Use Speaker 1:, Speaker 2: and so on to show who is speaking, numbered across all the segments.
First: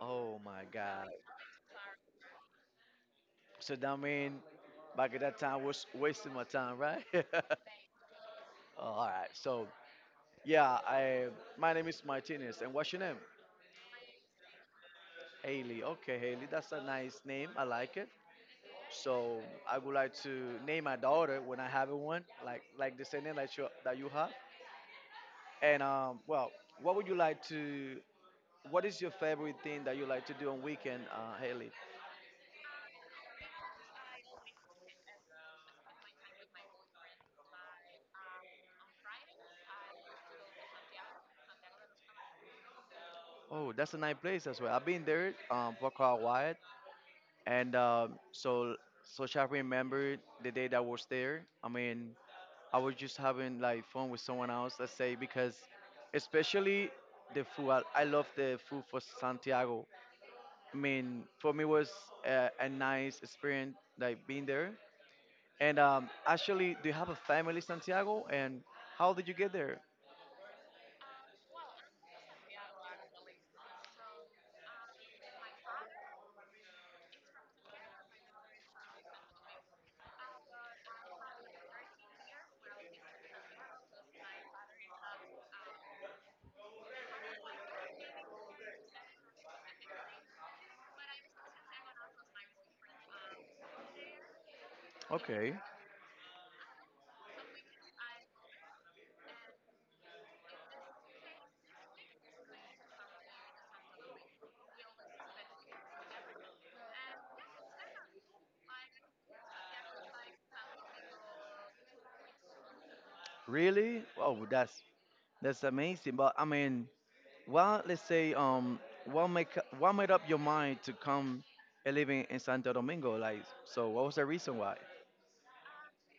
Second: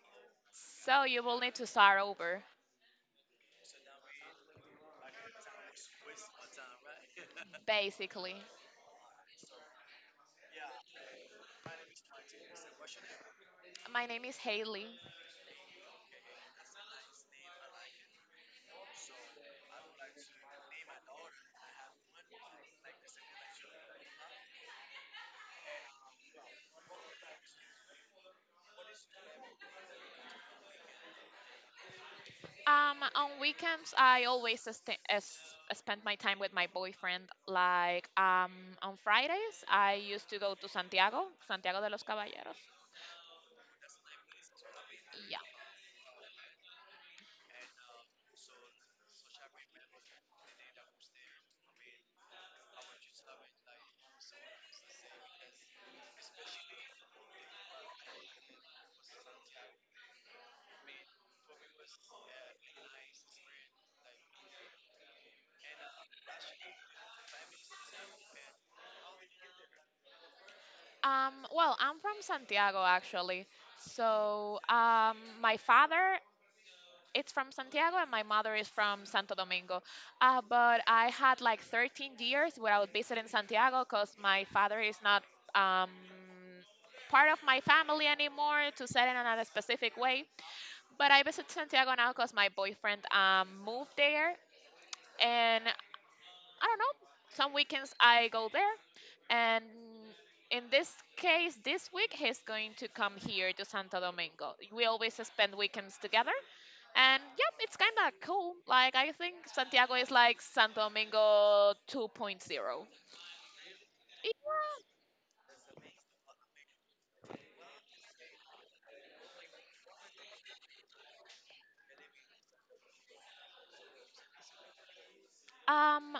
Speaker 1: oh my
Speaker 2: so
Speaker 1: God.
Speaker 2: you will need to start over,
Speaker 1: So that mean back at that time was wasting my time, right?
Speaker 2: basically.
Speaker 1: All right. So yeah, I my name is Martinez, and what's your name?
Speaker 2: My name is Haley.
Speaker 1: Haley. Okay, Haley. That's a nice name. I like it. So I would like to name my daughter when I have one, like the same name that you have. And um, well, what would you like to? What is your favorite thing that you like to do on weekend, Haley?
Speaker 2: On weekends, I always spend my time with my boyfriend. On Fridays, I used to go to Santiago, Santiago de los Caballeros.
Speaker 1: Oh, that's a nice place as well. I've been there,
Speaker 2: Yeah.
Speaker 1: Boca. And um, so, so I remember the day that I was there. I mean, I was just having like fun with someone else, let's say, because especially the food. I love the food for Santiago. I mean, for me was a nice experience, like being there. And actually, do you have a family in Santiago? And how did you get there?
Speaker 2: Well, I'm from Santiago actually. My father it's from Santiago, and my mother is from Santo Domingo. But I had like 13 years where I without in Santiago because my father is not um, part of my family anymore, to say it in a specific way. But I visit Santiago now because my boyfriend moved there,
Speaker 1: Okay,
Speaker 2: and I don't know. Some weekends I go there, and in this case, this week he's going to come here to Santo Domingo. We always spend weekends together, and yep, it's kind of cool. Like I think Santiago is like Santo Domingo 2.0. Yeah,
Speaker 1: really? Oh, that's amazing. But I mean, well, let's say, what make what made up your mind to come and living in Santo Domingo? Like, so what was the reason why?
Speaker 2: um,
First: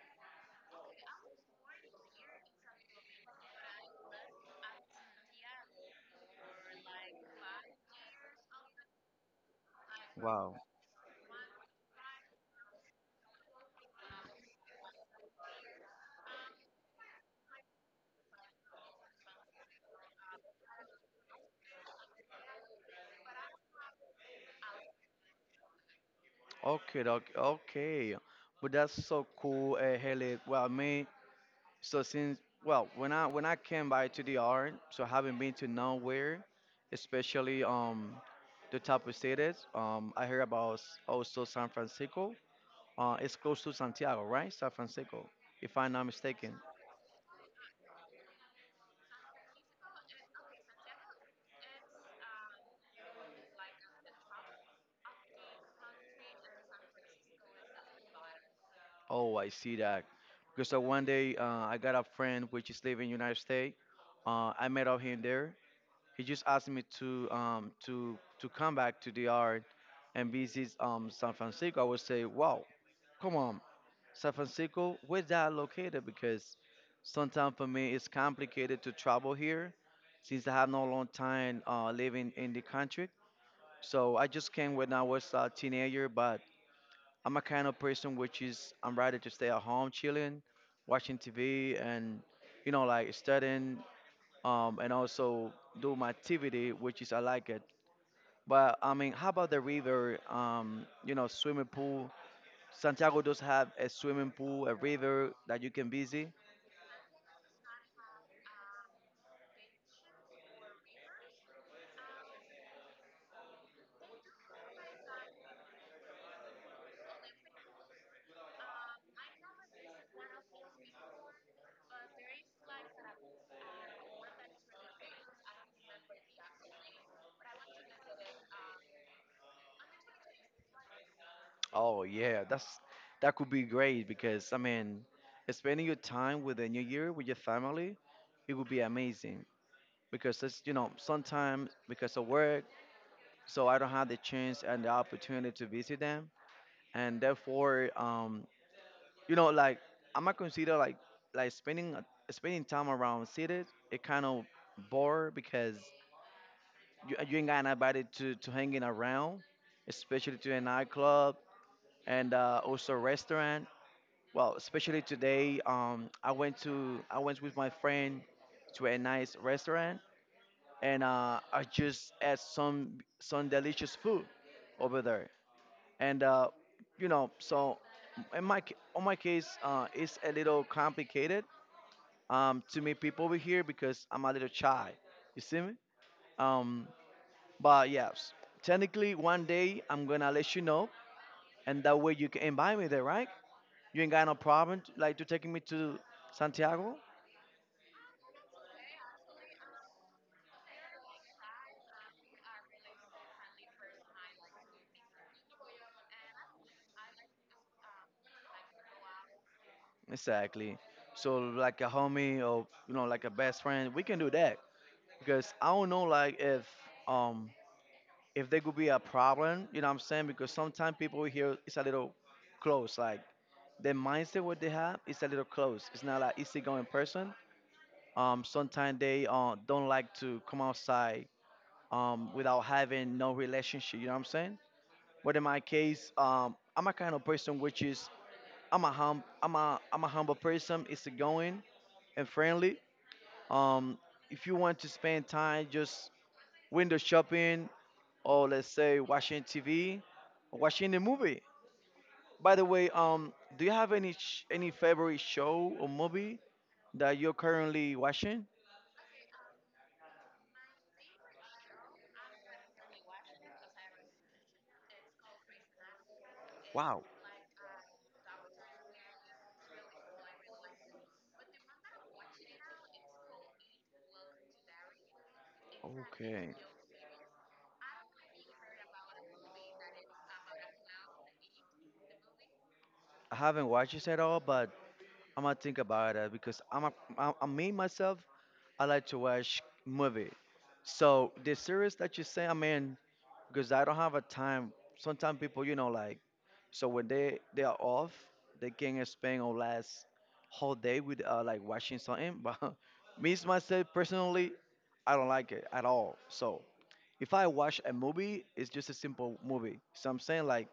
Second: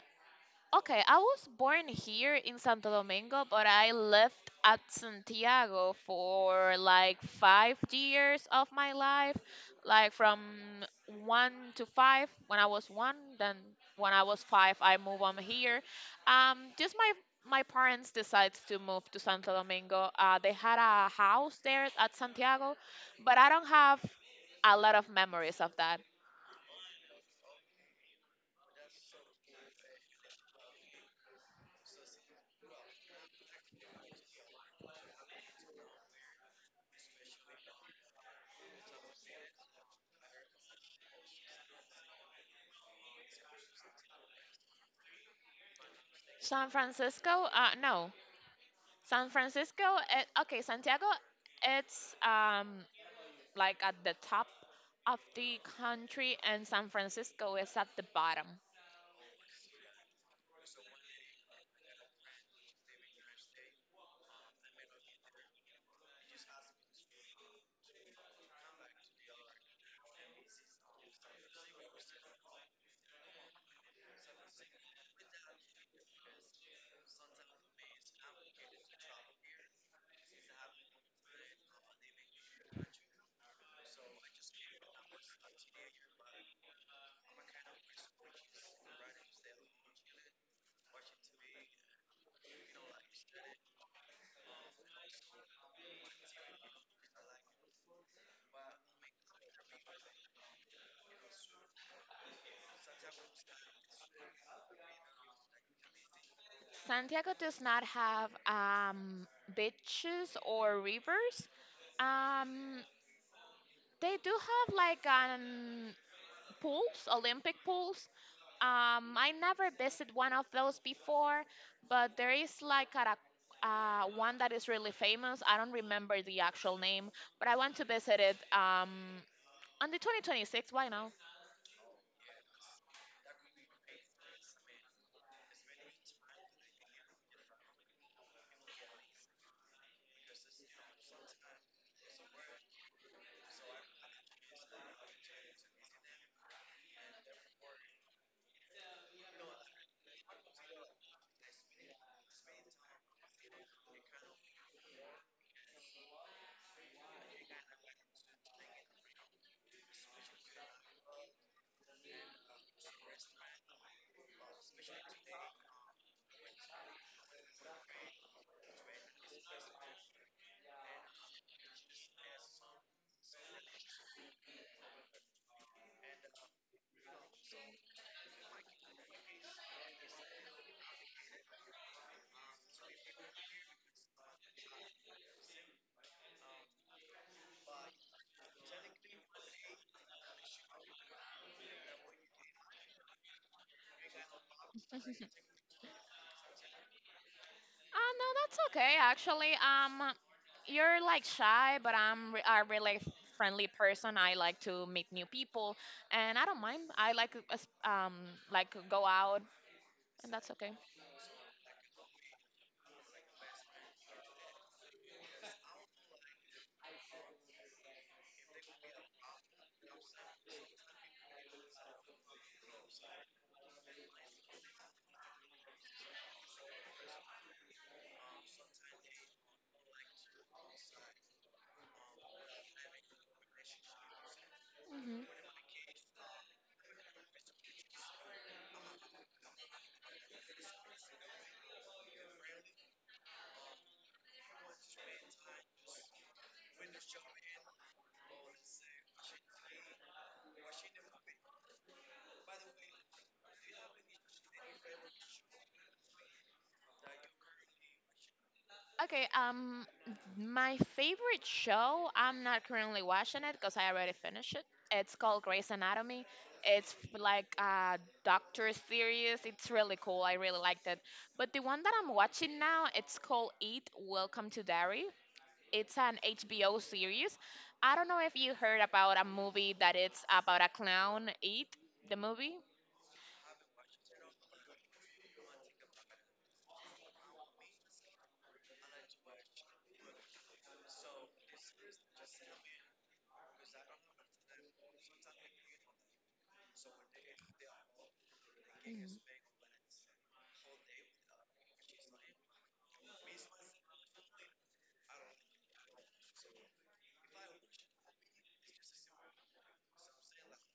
Speaker 2: okay, I was born here in Santo Domingo, but I lived at Santiago for like 5 years of my life, like from
Speaker 1: Wow.
Speaker 2: one to five. When I was one, then when I was five, I moved on here. Just my parents decided to move to Santo Domingo. They had a house there at Santiago, but I don't have a lot of memories of that.
Speaker 1: Okay, doc. Okay, but that's so cool, Haley. Well, me. So when I came by to the art, so I haven't been to nowhere, especially the top of cities. I heard about also San Francisco. It's close to Santiago, right? San Francisco, if I'm not mistaken.
Speaker 2: San Francisco? No, San Francisco, it, okay, Santiago, it's like at the top of the country, and San Francisco is at the bottom.
Speaker 1: Oh, I see that. Because one day I got a friend which is living in United States. I met up him there. He just asked me to to come back to the art and visit San Francisco. I would say, wow, come on, San Francisco, where's that located? Because sometimes for me it's complicated to travel here since I have no long time living in the country. So I just came when I was a teenager, but I'm a kind of person which is I'm rather to stay at home chilling, watching TV, and you know like studying, and also do my activity which is I like it. But I mean, how about the river? You know, swimming pool. Santiago does have a swimming pool, a river that you can visit.
Speaker 2: Santiago does not have beaches or rivers. Um, they do have like pools, Olympic pools. I never visited one of those before, but there is like a one that is really famous. I don't remember the actual name, but I want to visit it on the 2026. Why not?
Speaker 1: Oh yeah, that's that could be great because I mean, spending your time with the new year with your family, it would be amazing because it's you know sometimes because of work so I don't have the chance and the opportunity to visit them, and therefore, you know, like I'm not consider like like spending time around cities. It kind of bore because you ain't got nobody to hanging around, especially to a nightclub and also restaurant. Well, especially today, I went with my friend to a nice restaurant, and I just ate some delicious food over there and you know so in my on my case it's a little complicated, to meet people over here because I'm a little shy, you see me. um, but yeah, technically one day I'm gonna let you know, and that way you can invite me there, right? You ain't got no problem like to taking me to Santiago.
Speaker 2: No, that's okay actually. You're like shy, but I'm a really friendly person. I like to meet new people, and I don't mind. I like like go out, and that's okay.
Speaker 1: Exactly. So like a homie or you know like a best friend we can do that because I don't know like um if there could be a problem, you know what I'm saying? Because sometimes people here it's a little close, like the mindset what they have is a little close. It's not like easygoing person. Sometimes they don't like to come outside, without having no relationship. You know what I'm saying?
Speaker 2: Hmm.
Speaker 1: But in my case, I'm a kind of person which is I'm a humble person, easygoing and friendly. Um, if you want to spend time, just window shopping, or let's say watching TV, watching a movie. By the way, do you have any favorite show or movie that you're currently watching?
Speaker 2: Okay, um, my favorite show, I'm not currently watching it because I already finished it. It's called Grey's Anatomy. It's
Speaker 1: Wow.
Speaker 2: like a doctor series. It's really cool. I really liked it. But the one that I'm watching now, it's called Eat, Welcome to Dairy. It's an
Speaker 1: Okay.
Speaker 2: HBO series. I don't know if you heard about a movie that it's about a clown, Eat, the movie.
Speaker 1: I haven't watched it at all, but I'm gonna think about it because I me myself, I like to watch movie. So the series that you say, I mean, because I don't have a time. Sometimes people, you know, like so when they are off, they can spend or last whole day with like watching something. But me myself personally, I don't like it at all. So if I watch a movie, it's just a simple movie. So I'm saying like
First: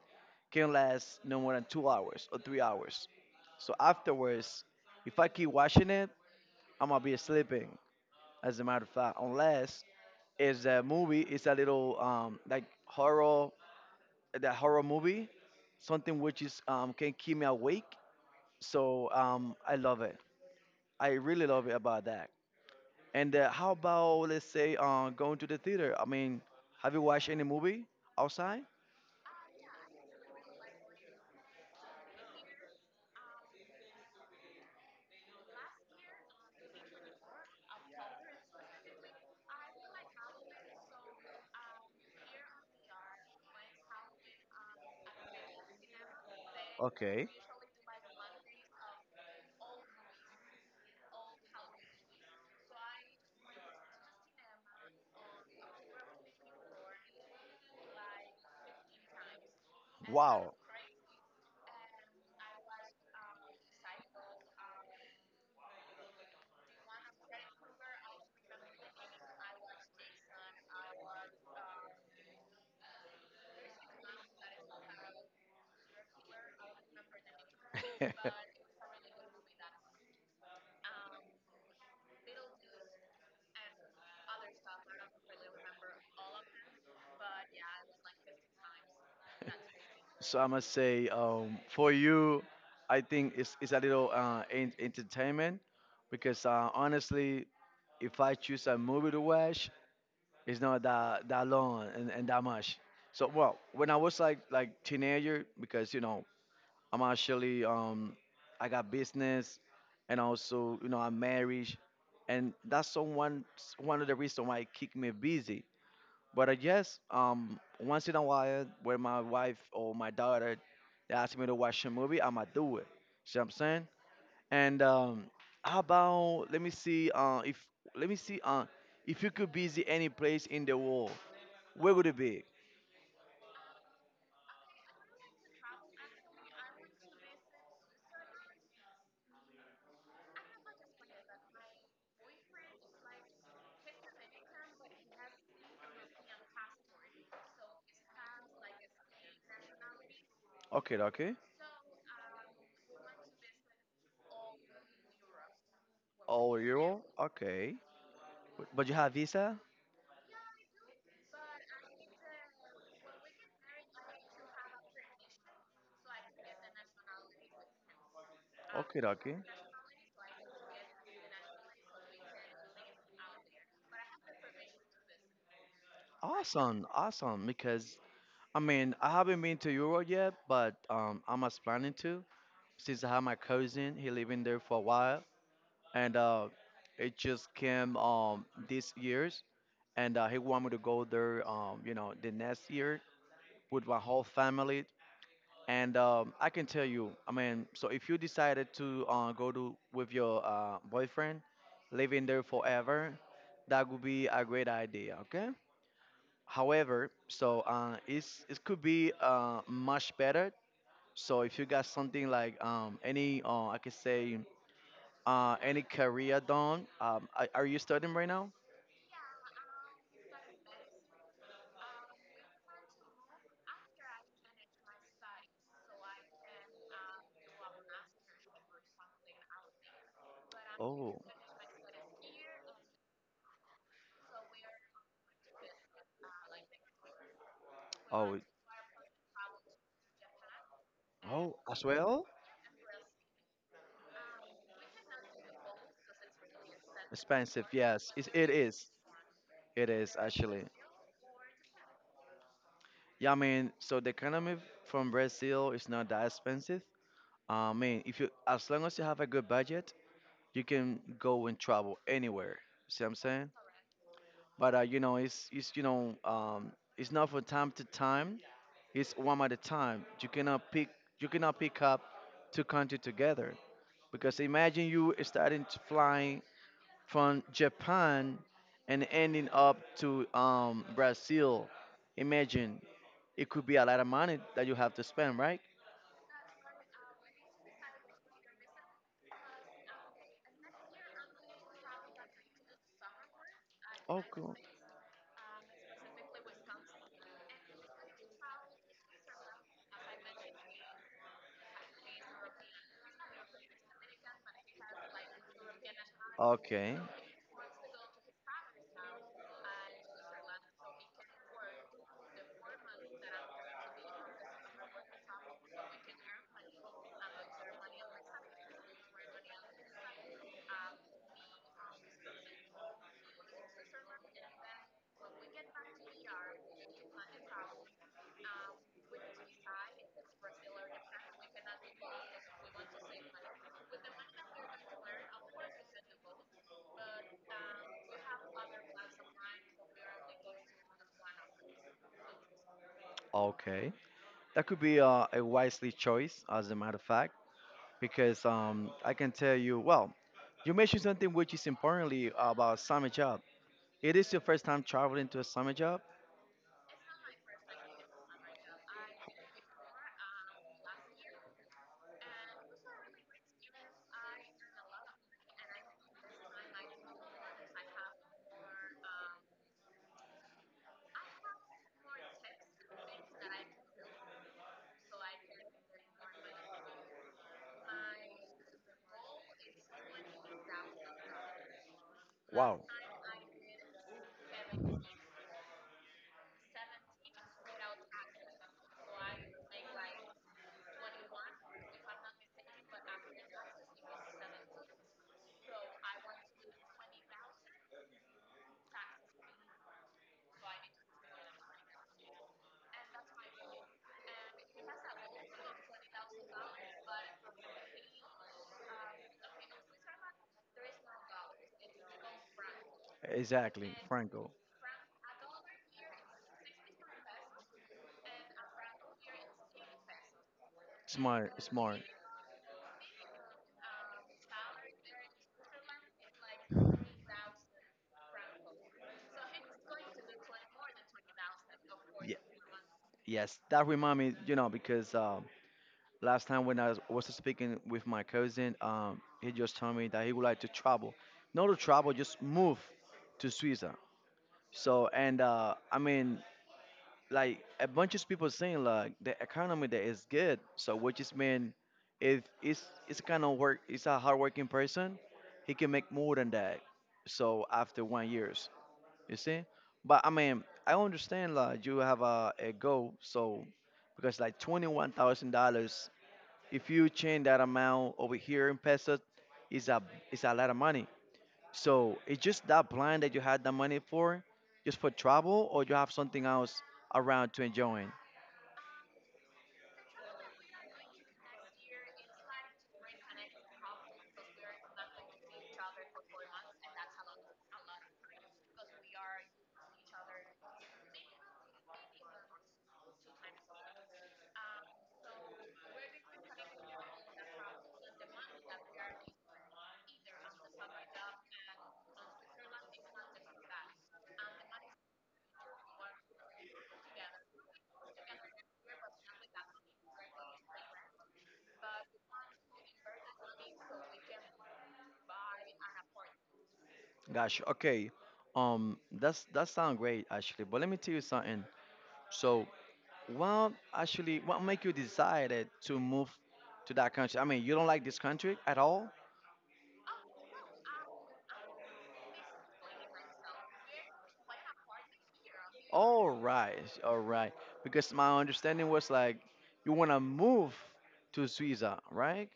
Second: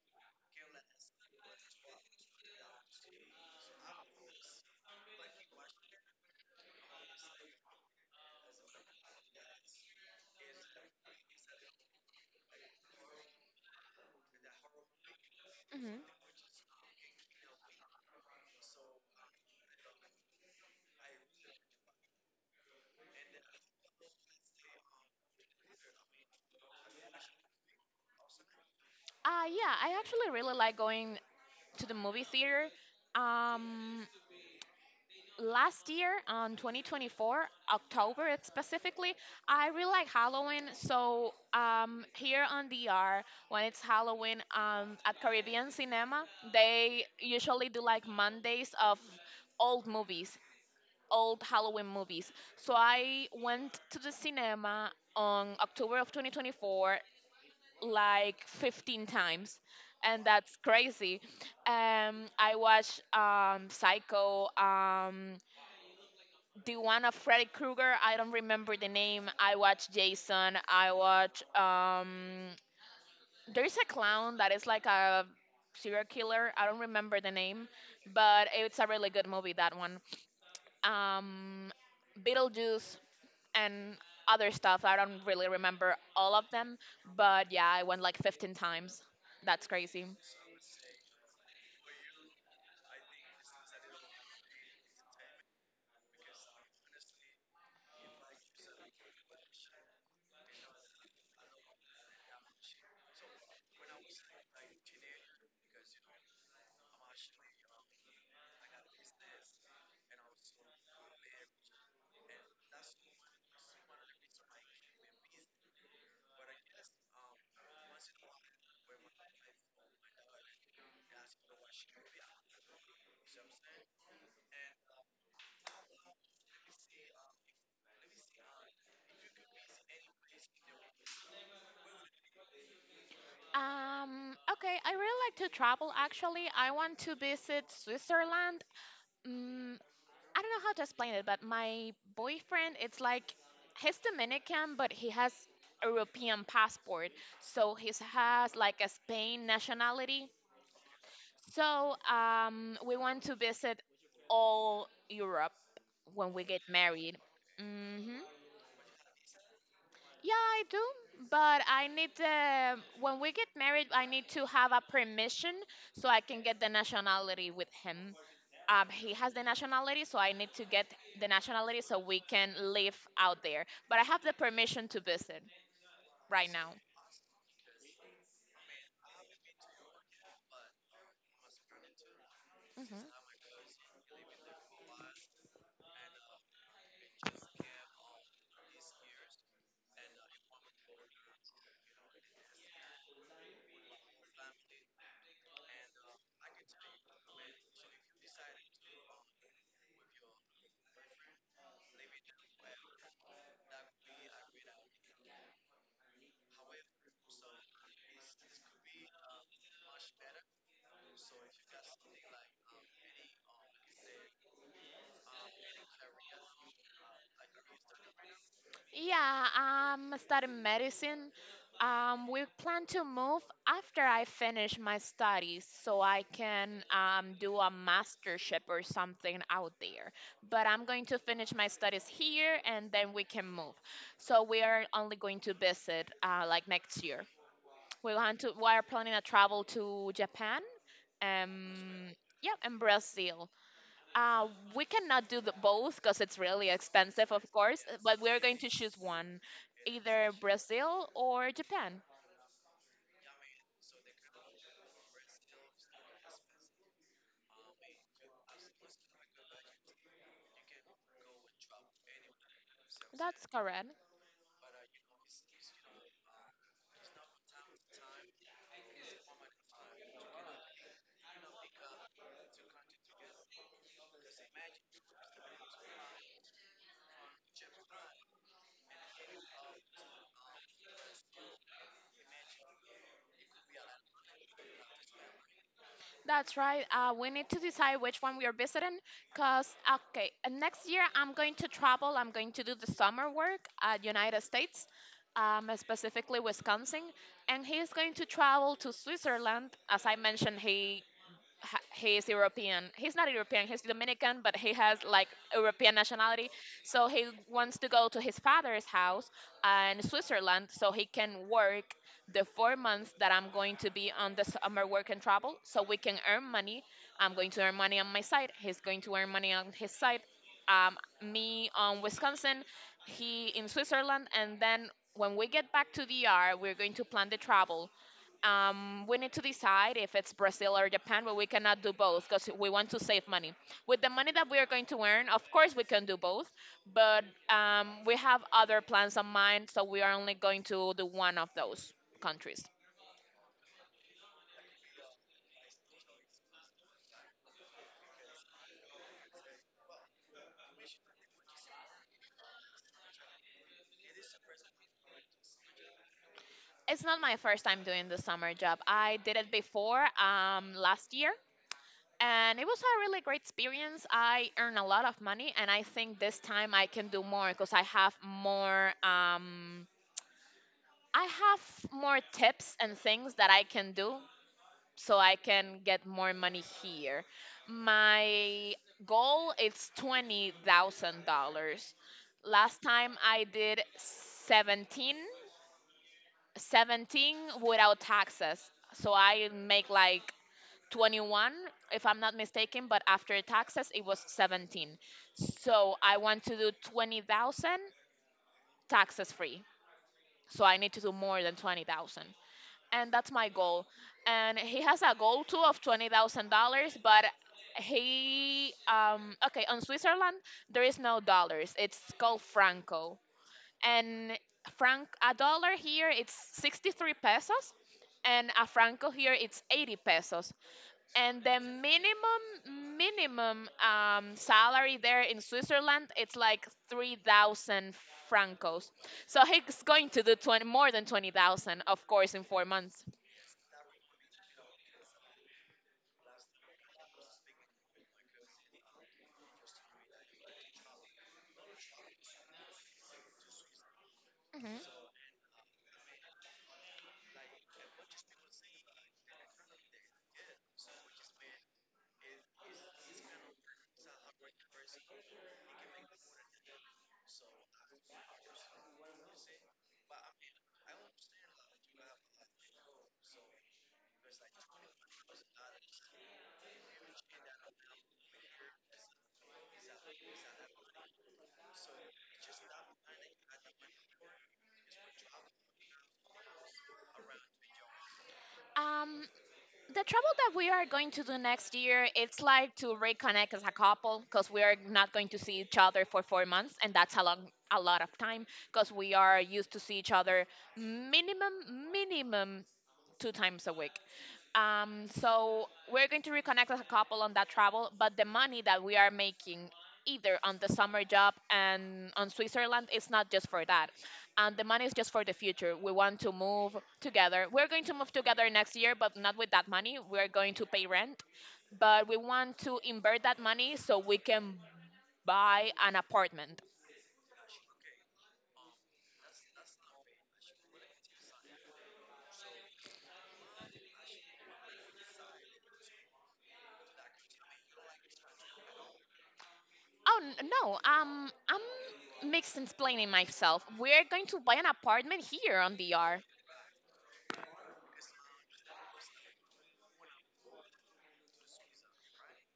Speaker 1: can last no more than 2 hours or 3 hours. So afterwards, if I keep watching it, I'm gonna be sleeping as a matter of fact, unless is a movie is a little like horror, that horror movie,
Speaker 2: Mm-hmm.
Speaker 1: something which is can keep me awake. So I love it. I really love it about that. And how about let's say going to the theater? I mean, have you watched any movie outside?
Speaker 2: Yeah, I actually really like going to the movie theater. Um, Last year on 2024 october specifically, I really like Halloween. Here on DR when it's Halloween, at Caribbean Cinema they
Speaker 1: Okay.
Speaker 2: usually do like Mondays of old movies, old Halloween movies. So I went to the cinema on October of 2024 like 15 times, and that's
Speaker 1: Wow.
Speaker 2: crazy. I watched Psycho, the one of Freddy Krueger. I don't remember the name. I watch Jason. I watch. There's a clown that is like a serial killer. I don't remember the name, but it's a really good movie. That one. Um, Beetlejuice, and other stuff. I don't really remember all of them, but yeah, I went like 15 times. That's crazy.
Speaker 1: So I must say, for you, I think it's a little entertainment because honestly, if I choose a movie to watch, it's not that long and that much. So well, when I was like teenager, because you know I'm actually I got business, and also you know I'm married, and that's someone one of the reasons why it keep me busy. But I guess once in a while when my wife or my daughter they ask me to watch a movie, I'ma do it. See what I'm saying? And how about let me see if you could visit any place in the world, where would it be?
Speaker 2: Okay, I really like to travel actually. I want to visit Switzerland. Mm, I don't know how to explain it, but my boyfriend, it's like he's Dominican, but he has European passport, so he has like a Spain nationality.
Speaker 1: Okay, okay.
Speaker 2: So we want to visit all Europe when we
Speaker 1: All
Speaker 2: get
Speaker 1: euro.
Speaker 2: married.
Speaker 1: Okay.
Speaker 2: Hmm.
Speaker 1: But you have visa?
Speaker 2: Yeah, I do, but I need to, when we get married, I need to have a permission so I can get the nationality with him.
Speaker 1: Okay,
Speaker 2: He has
Speaker 1: okay.
Speaker 2: the nationality, so I need to get the nationality so we can live out there. But I have the permission to visit right now.
Speaker 1: Awesome, awesome. Because I mean, I haven't been to Europe yet, but I'm as planning to since I have
Speaker 2: Hmm.
Speaker 1: my cousin. He living there for a while, and it just came this year's, and he want me to go there you know the next year with my whole family. And I can tell you, I mean, so if you decided to go to with your boyfriend, living there forever, that would be a great idea, okay? However, so it's it could be much better. So if you got something like any, I could say, any career done, are you studying right now?
Speaker 2: Yeah, I'm studying medicine. We plan to move after I finish my studies so I can do a mastership or something out there. But I'm going to
Speaker 1: Oh,
Speaker 2: finish my studies here and then we can move. So we are only going to visit like next year. We
Speaker 1: oh,
Speaker 2: want to we are planning a travel to Japan,
Speaker 1: oh, as
Speaker 2: um,
Speaker 1: well?
Speaker 2: yeah, and Brazil. Uh, we cannot do the both because it's really expensive, of
Speaker 1: Expensive,
Speaker 2: course.
Speaker 1: yes,
Speaker 2: But we're
Speaker 1: it
Speaker 2: going to
Speaker 1: is.
Speaker 2: choose one,
Speaker 1: It is
Speaker 2: either
Speaker 1: actually.
Speaker 2: Brazil or Japan.
Speaker 1: Yeah, I mean, so the economy from Brazil is not that expensive. I mean, if you as long as you have a good budget, you can go and travel anywhere. See what I'm
Speaker 2: That's
Speaker 1: saying?
Speaker 2: correct.
Speaker 1: But you know, it's you know, it's not from time to time. It's one at a time. You cannot pick up two countries together because imagine you starting to fly from Japan and ending up to Brazil, imagine it could be a lot of money that you have to spend, right?
Speaker 2: That's right. We need to decide which one we are visiting, cause okay, next year I'm going to travel. I'm going to do the summer work at
Speaker 1: Oh,
Speaker 2: United
Speaker 1: cool.
Speaker 2: States, specifically Wisconsin, and he's going to travel to Switzerland. As I mentioned, he he's European. He's not European. He's Dominican, but he has like European nationality.
Speaker 1: Okay,
Speaker 2: So he wants to go to his father's house in Switzerland so he can work the 4 months that I'm going to be on the summer work and travel, so we can earn money. I'm going to earn money on my side. He's going to earn money on his side. Um, me on Wisconsin, he in Switzerland, and then when we get back to DR, we're going to plan the travel. We need to decide if it's Brazil or Japan, but we cannot do both because we want to save money. With the money that we are going to earn, of course, we can do both, but we have other plans in mind, so we are only going to do one of those countries.
Speaker 1: okay. That could be a wisely choice, as a matter of fact, because I can tell you, well, you mentioned something which is importantly about summer job. It is your first time traveling to a summer job.
Speaker 2: It's not my first time doing the summer job. I did it before last year, and it was a really great experience. I earned a lot of money, and I think this time I can do more because I have more. I have more tips and things that I can do so I can get more money here. My goal is $20,000. Last
Speaker 1: Wow.
Speaker 2: time I did 17, 17 without taxes. So I make like 21 if I'm not mistaken, but after taxes it was 17. So I want to do 20,000 taxes free. So I need to do more than 20,000, and that's my goal. And he has a goal too of $20,000, but he okay on Switzerland there is no dollars. It's called franco,
Speaker 1: Exactly,
Speaker 2: and
Speaker 1: Franco.
Speaker 2: franc a dollar here it's 63 pesos, and a franco here it's 80 pesos. And the
Speaker 1: Smart, smart.
Speaker 2: minimum salary there in Switzerland it's like 3,000 francos. So he's going to do 20, more than 20,000, of course,
Speaker 1: Yeah.
Speaker 2: in 4 months.
Speaker 1: Yes, that remind me, you know, because last time when was speaking with my cousin, he just told me that he would like to travel. Not to travel, just move to Suiza.
Speaker 2: Mhm.
Speaker 1: So, and I mean, like a bunch of people saying like the economy there is good. So which is mean if it's it's kind of work it's a hardworking person, he can make more than that. So after 1 years, you see. But I mean, I understand like you have a goal. So because like $21,000, if you change that amount over here in pesos, is a is a lot of money. So it's just that plan that you had the money for, just for travel, or you have something else around to enjoy.
Speaker 2: Um, the travel that we are going to do next year, it's like to reconnect as a couple because we are not going to see each other for 4 months, and that's a long, a lot of time because we are used to see each other minimum 2 times a week. So we're going to reconnect as a couple on that travel, but the money that we are making either on the summer job and on Switzerland is not just for that. And the money is just for the future. We want to move together. We're going to move together next year, but not with that money. We're going to pay rent, but we want to invert that money so we can buy an apartment.
Speaker 1: Gosh, okay. That sounds great actually. But let me tell you something. So, what make you decided to move to that country? I mean, you don't like this country at all?
Speaker 2: Oh no, I'm mixed explaining myself. We're going to buy an apartment here on DR.
Speaker 1: All right, all right. Because my understanding was like you wanna move to Suiza, right?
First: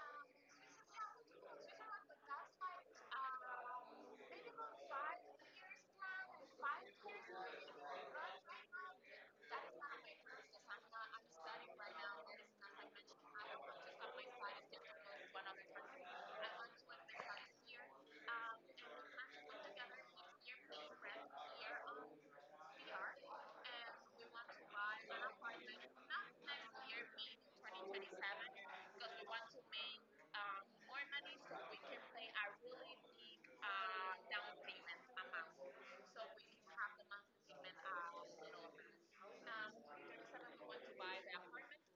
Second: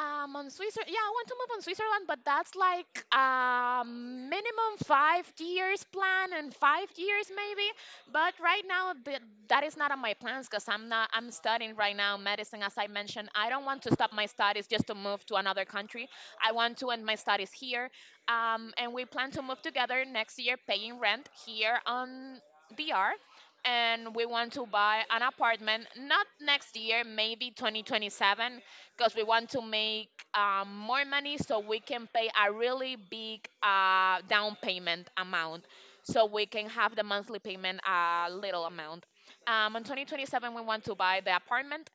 Speaker 2: On Switzerland, yeah, I want to move on Switzerland, but that's like a minimum 5 years plan and 5 years maybe. But right now, that is not on my plans because I'm not. I'm studying right now medicine, as I mentioned. I don't want to stop my studies just to move to another country. I want to end my studies here, and we plan to move together next year, paying rent here on DR. And we want to buy an apartment, not next year, maybe 2027, because we want to make more money so we can pay a really big down payment amount so we can have the monthly payment a little amount. In 2027, we want to buy the apartment.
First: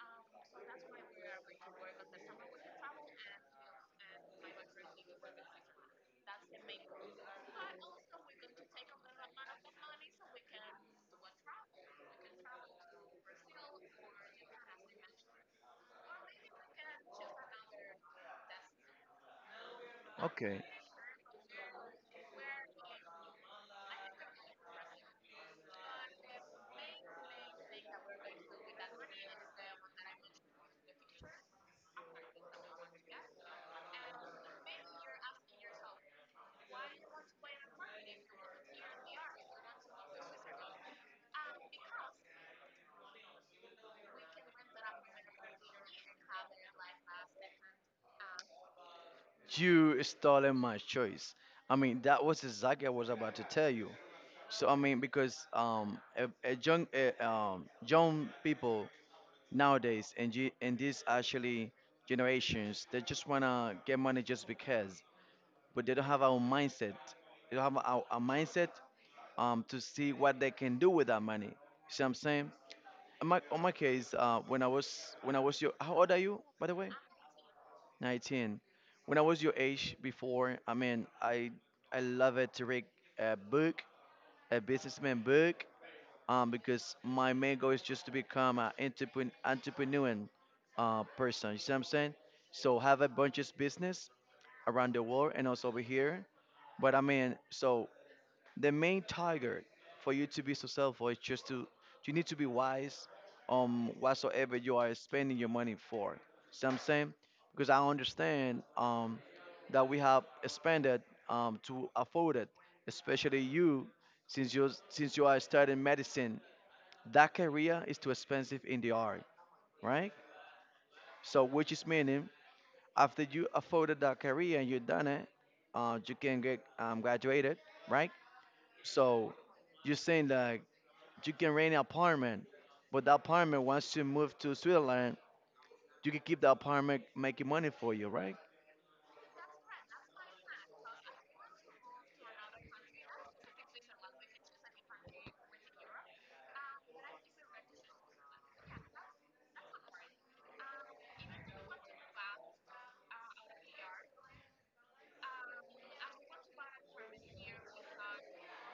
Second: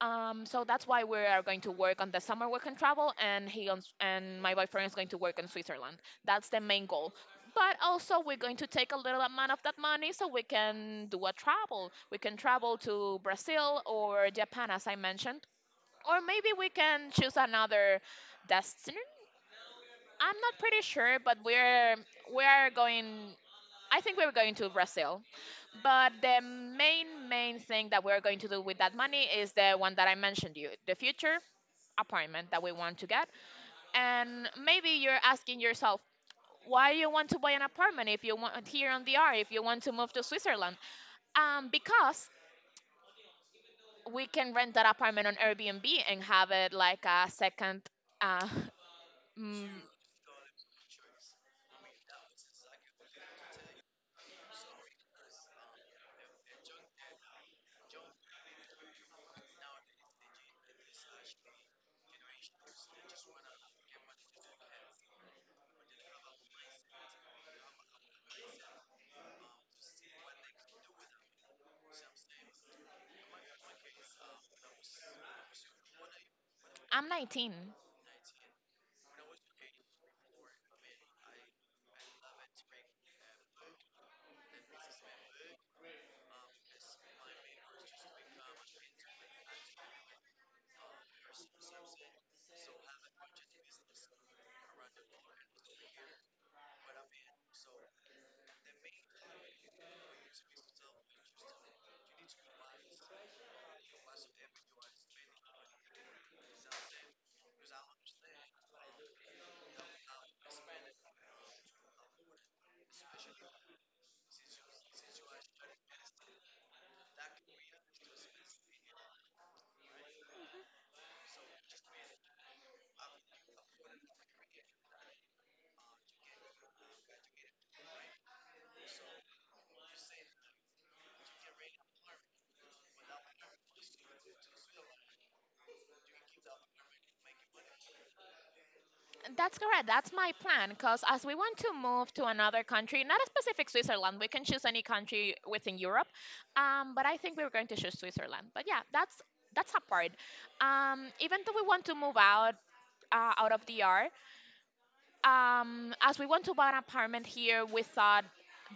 Speaker 2: So that's why we are going to work on the summer work and travel, and he on, and my boyfriend is going to work in Switzerland. That's the main goal. But also, we're going to take a little amount of that money so we can do a travel. We can travel to Brazil or Japan, as I mentioned, or maybe we can choose another destiny. I'm not
Speaker 1: Okay,
Speaker 2: pretty sure, but we are going. I think we're going to Brazil. But the main thing that we're going to do with that money is the one that I mentioned you, the future apartment that we want to get. And maybe you're asking yourself why you want to buy an apartment if you want here on the R if you want to move to Switzerland. Because we can rent that apartment on Airbnb and have it like a second uh,
Speaker 1: you stolen my choice. I mean, that was exactly what I was about to tell you. So I mean, because young people nowadays and you and these actually generations they just wanna get money just because but they don't have our mindset. They don't have our mindset to see what they can do with that money. You see what I'm saying? In my case when I was your— how old are you, by the way?
Speaker 2: I'm 19.
Speaker 1: 19. When I was your age before, I mean, I love it to read a book, a businessman book, because my main goal is just to become an entrepreneur person. You see what I'm saying? So have a bunch of business around the world and also over here. But I mean, so the main target for you to be successful is just to— you need to be wise on whatsoever you are spending your money for. See what I'm saying? Because I understand, that we have expanded, to afford it, especially you, since you— since you are studying medicine, that career is too expensive in the art, right? So, which is meaning, after you afforded that career and you done it, you can get graduated, right? So, you're saying that you can rent an apartment, but the apartment, once you move to Switzerland, you can keep the apartment making money for you, right?
Speaker 2: That's correct. That's my plan. Because as we want to move to another country, not a specific Switzerland, we can choose any country within Europe. But I think we're going to choose Switzerland. But yeah, that's apart. Even though we want to move out of DR, as we want to buy an apartment here, we thought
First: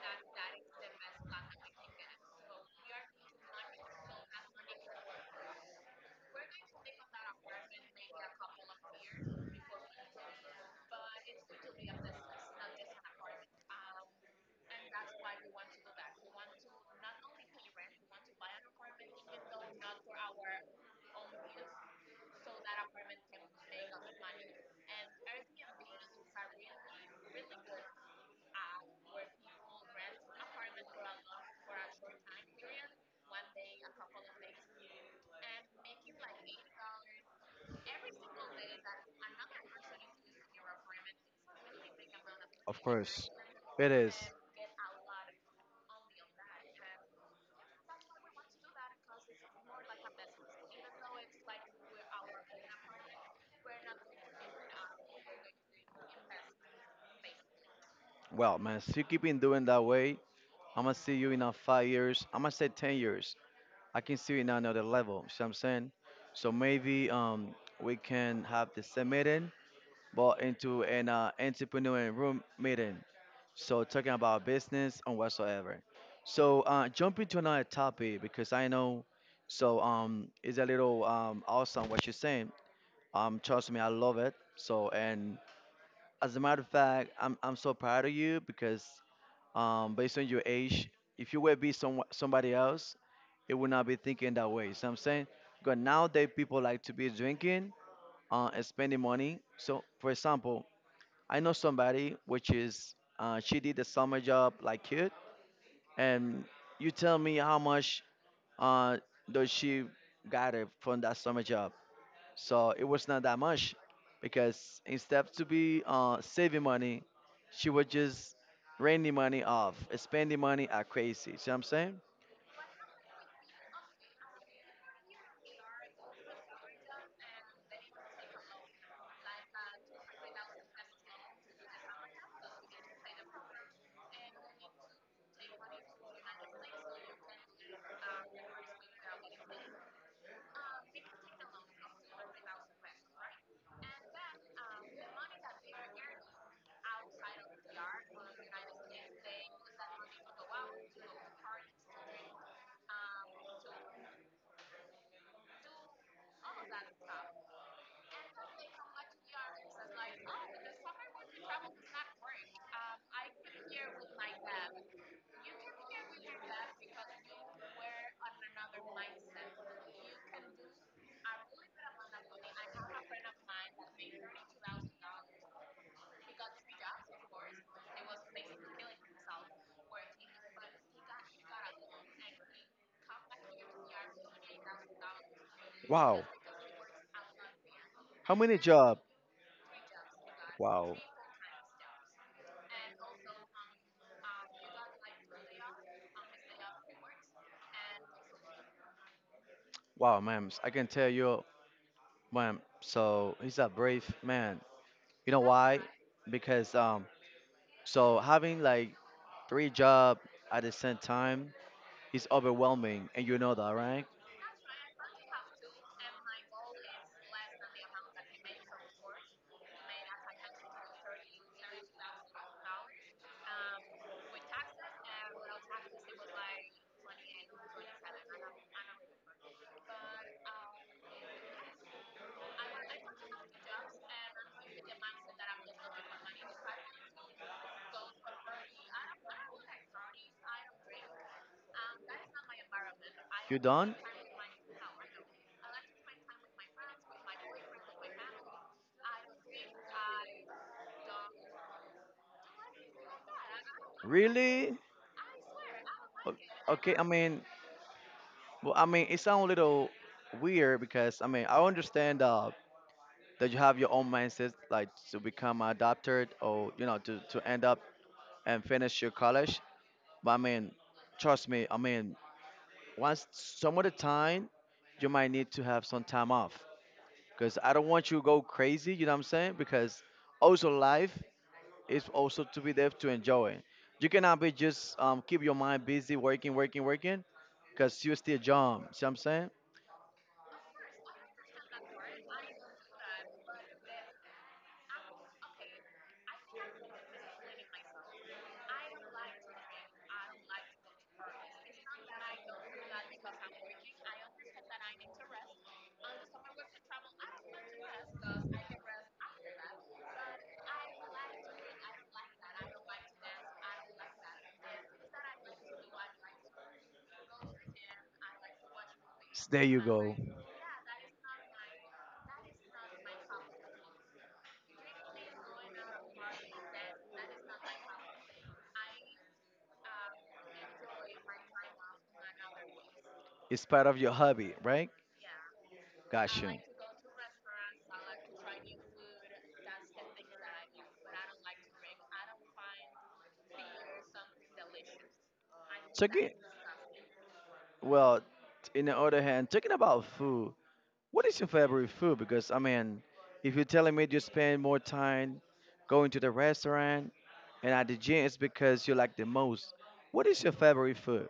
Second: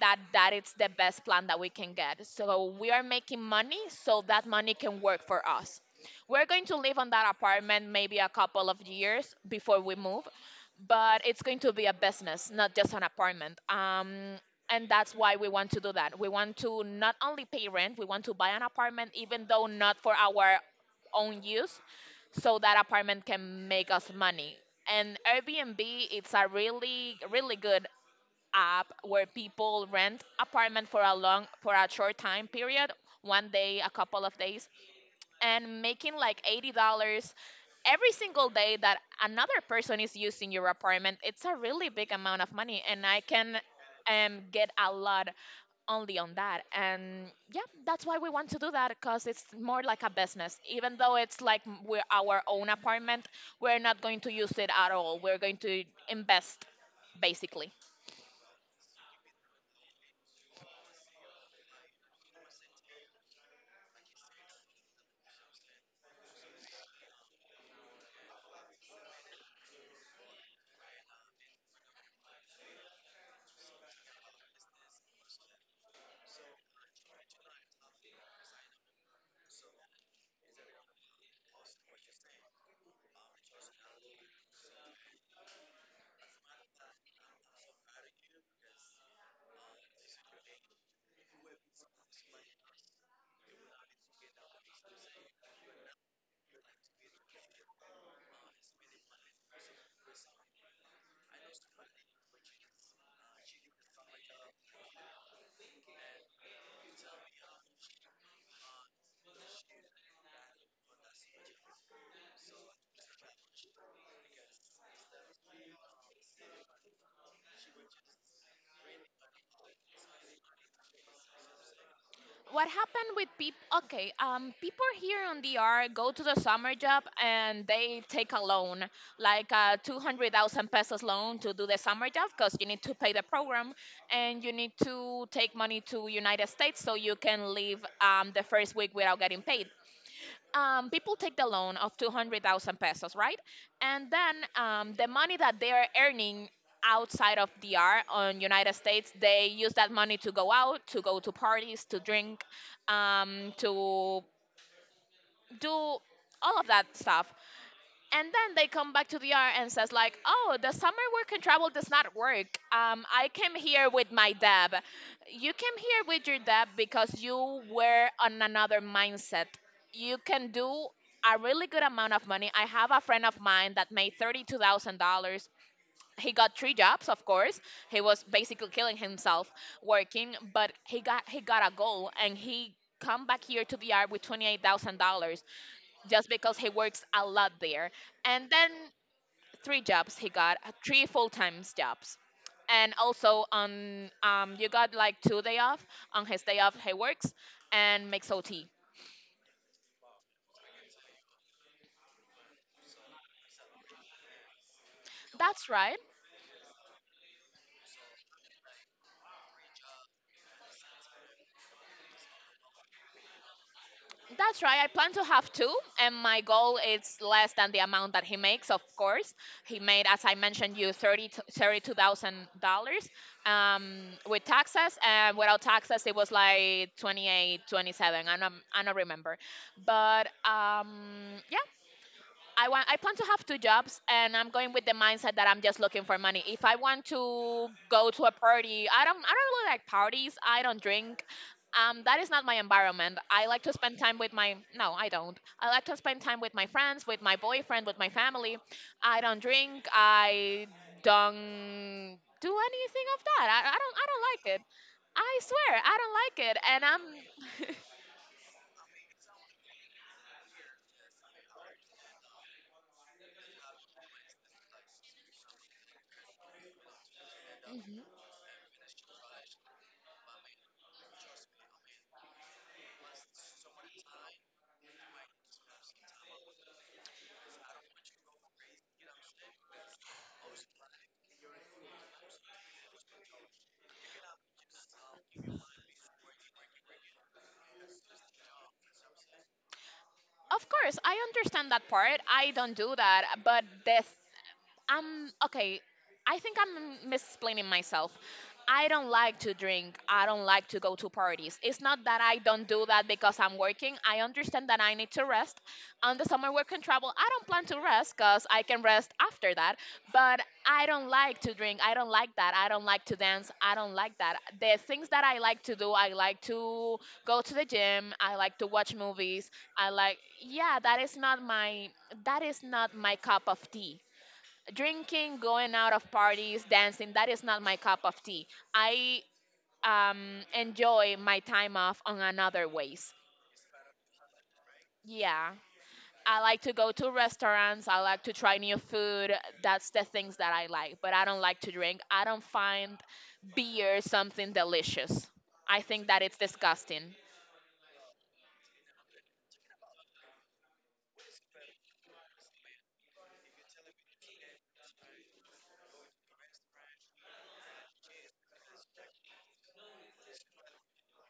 Speaker 2: that it's the best plan that we can get. So we are making money, so that money can work for us. We're going to live on that apartment maybe a couple of years before we move, but it's going to be a business, not just an apartment. And that's why we want to do that. We want to not only pay rent, we want to buy an apartment, even though not for our own use, so that apartment can make us money. And Airbnb, it's a really, really good app where people rent apartment for a short time period, 1 day, a couple of days, and making like $80 every single day that another person is using your apartment. It's a really big amount of
Speaker 1: Of
Speaker 2: money, and I
Speaker 1: course,
Speaker 2: can
Speaker 1: it is.
Speaker 2: get a lot only on that. And yeah, that's why we want to do that because it's more like a business. Even though it's like we're our own apartment, we're not going to use it at all. We're going to invest basically.
Speaker 1: Well, man, if you keep in doing that way, I'm gonna see you in a 5 years. I'm gonna say 10 years. I can see you in another level. See what I'm saying? So maybe we can have the same meeting, but into an entrepreneur and room meeting. So talking about business and whatsoever. So jumping to another topic because I know. So it's a little awesome what you're saying. Trust me, I love it. So, and as a matter of fact, I'm so proud of you, because based on your age, if you were be somebody else, it would not be thinking that way. So I'm saying, because nowadays people like to be drinking and spending money. So for example, I know somebody which is, she did a summer job like you, and you tell me how much uh, does she got it from that summer job? So it was not that much, because instead to be saving money, she was just raining money off, spending money like crazy. See what I'm saying?
Speaker 2: What happened with people? Okay, people here on DR go to the summer job and they take a loan, like a 200,000 pesos loan to do the summer job because you need to pay the program and you need to take money to United States so you can leave the first week without getting paid. People take the loan of 200,000 pesos, right? And then the money that they are earning outside of DR on United States, they use that money to go out, to go to parties, to drink, to do all of that stuff and then they come back to the R and says like, "Oh, the summer work and travel does not work. I came here with my deb. You came here with your deb because you were on another mindset. You can do a really good amount of money. I have a friend of mine that made $32,000. He got three jobs, of course. He was basically killing himself working, but he got a goal and he come back here to the R with $28,000
Speaker 1: Wow.
Speaker 2: just because he works a lot there.
Speaker 1: How
Speaker 2: And
Speaker 1: many
Speaker 2: then
Speaker 1: job?
Speaker 2: three jobs he got,
Speaker 1: Wow.
Speaker 2: three full time jobs. And also on you got like 2 day off. On his day off, he works and makes OT.
Speaker 1: Wow, man, I can tell you, man. So he's a brave man. You know
Speaker 2: That's
Speaker 1: why?
Speaker 2: right.
Speaker 1: Because so having like three job at the same time is overwhelming, and you know that, right?
Speaker 2: That's right. I plan to have two, and my goal is less than the amount that he makes. Of course, he made, as I mentioned, you thirty-two thousand dollars um, with taxes, and without taxes, it was like 28, 27. I don't remember, but yeah, I plan to have two jobs and I'm going with the mindset that I'm just looking for money. If I want to go to a party, I don't really like parties. I don't drink. That is not my environment. I
Speaker 1: You
Speaker 2: like to
Speaker 1: done?
Speaker 2: spend time with my, no, I don't. I like to spend time with my friends, with my boyfriend, with my family. I don't drink. I don't do anything of that. I don't like it.
Speaker 1: Really?
Speaker 2: I swear, I don't
Speaker 1: O-
Speaker 2: like it and
Speaker 1: Okay, I mean,
Speaker 2: I'm
Speaker 1: well, I mean, it sounds a little weird, because I mean, I understand that you have your own mindset, like to become a doctor, or you know, to end up
Speaker 2: Mhm.
Speaker 1: and finish your college. But I mean, trust me, I mean, once, some of the time, you might need to have some time off, because I don't want you to go crazy. You know what I'm saying? Because also life is also to be there to enjoy. You cannot be just keep your mind busy working, working, working, because you're still young. See what I'm saying?
Speaker 2: Of course, I understand that part. I don't do that. But the
Speaker 1: I would, okay,
Speaker 2: I'm okay. I think I'm misplaining myself. I don't like
Speaker 1: do—
Speaker 2: to drink. I don't like to go to parties. It's not that I don't do that because I'm working. I understand that I need to rest. On the summer work and travel, I don't plan to rest because I can rest after that. But I don't like to drink. I don't like that. I don't like to dance. I don't like that. The things that I like to do, I like to go to the gym. I like to watch movies.
Speaker 1: There—
Speaker 2: I like, yeah, that is not my cup of tea drinking, going out of parties, dancing, that is not my cup of tea. I enjoy my time off on another ways.
Speaker 1: it's part of your hobby, right?
Speaker 2: Yeah. I
Speaker 1: Gotcha.
Speaker 2: like to go to restaurants. I like to try new food. That's the things that I like. But I don't like to drink. I don't find beer something delicious. I think that
Speaker 1: Talking,
Speaker 2: it's disgusting.
Speaker 1: well, in the other hand, talking about food, what is your favorite food? Because I mean, if you're telling me you spend more time going to the restaurant and at the gym, it's because you like the most. What is your favorite food?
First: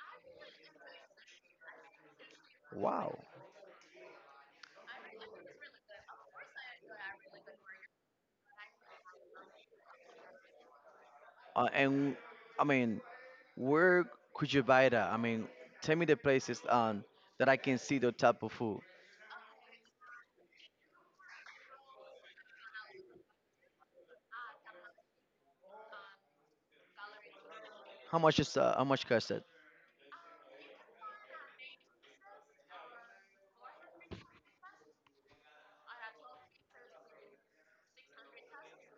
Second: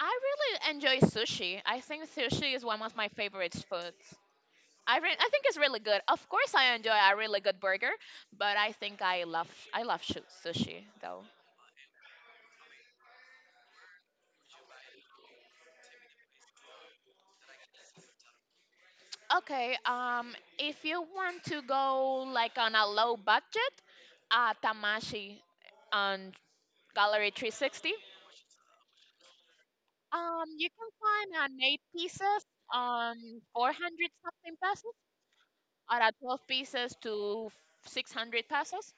Speaker 2: I really enjoy sushi. I think sushi is one of my
Speaker 1: Wow.
Speaker 2: favorite foods. I think it's really good. Of course, I enjoy a really good burger, but I think I love sushi though.
Speaker 1: And I mean, where could you buy that? I mean, tell me the places that I can see the type of food.
Speaker 2: Okay, if you want to go like on a low budget, Tamashi on Gallery 360.
Speaker 1: How much is, how much cost it?
Speaker 2: You can find an eight pieces on 400 something pesos, or a 12 pieces to 600 pesos.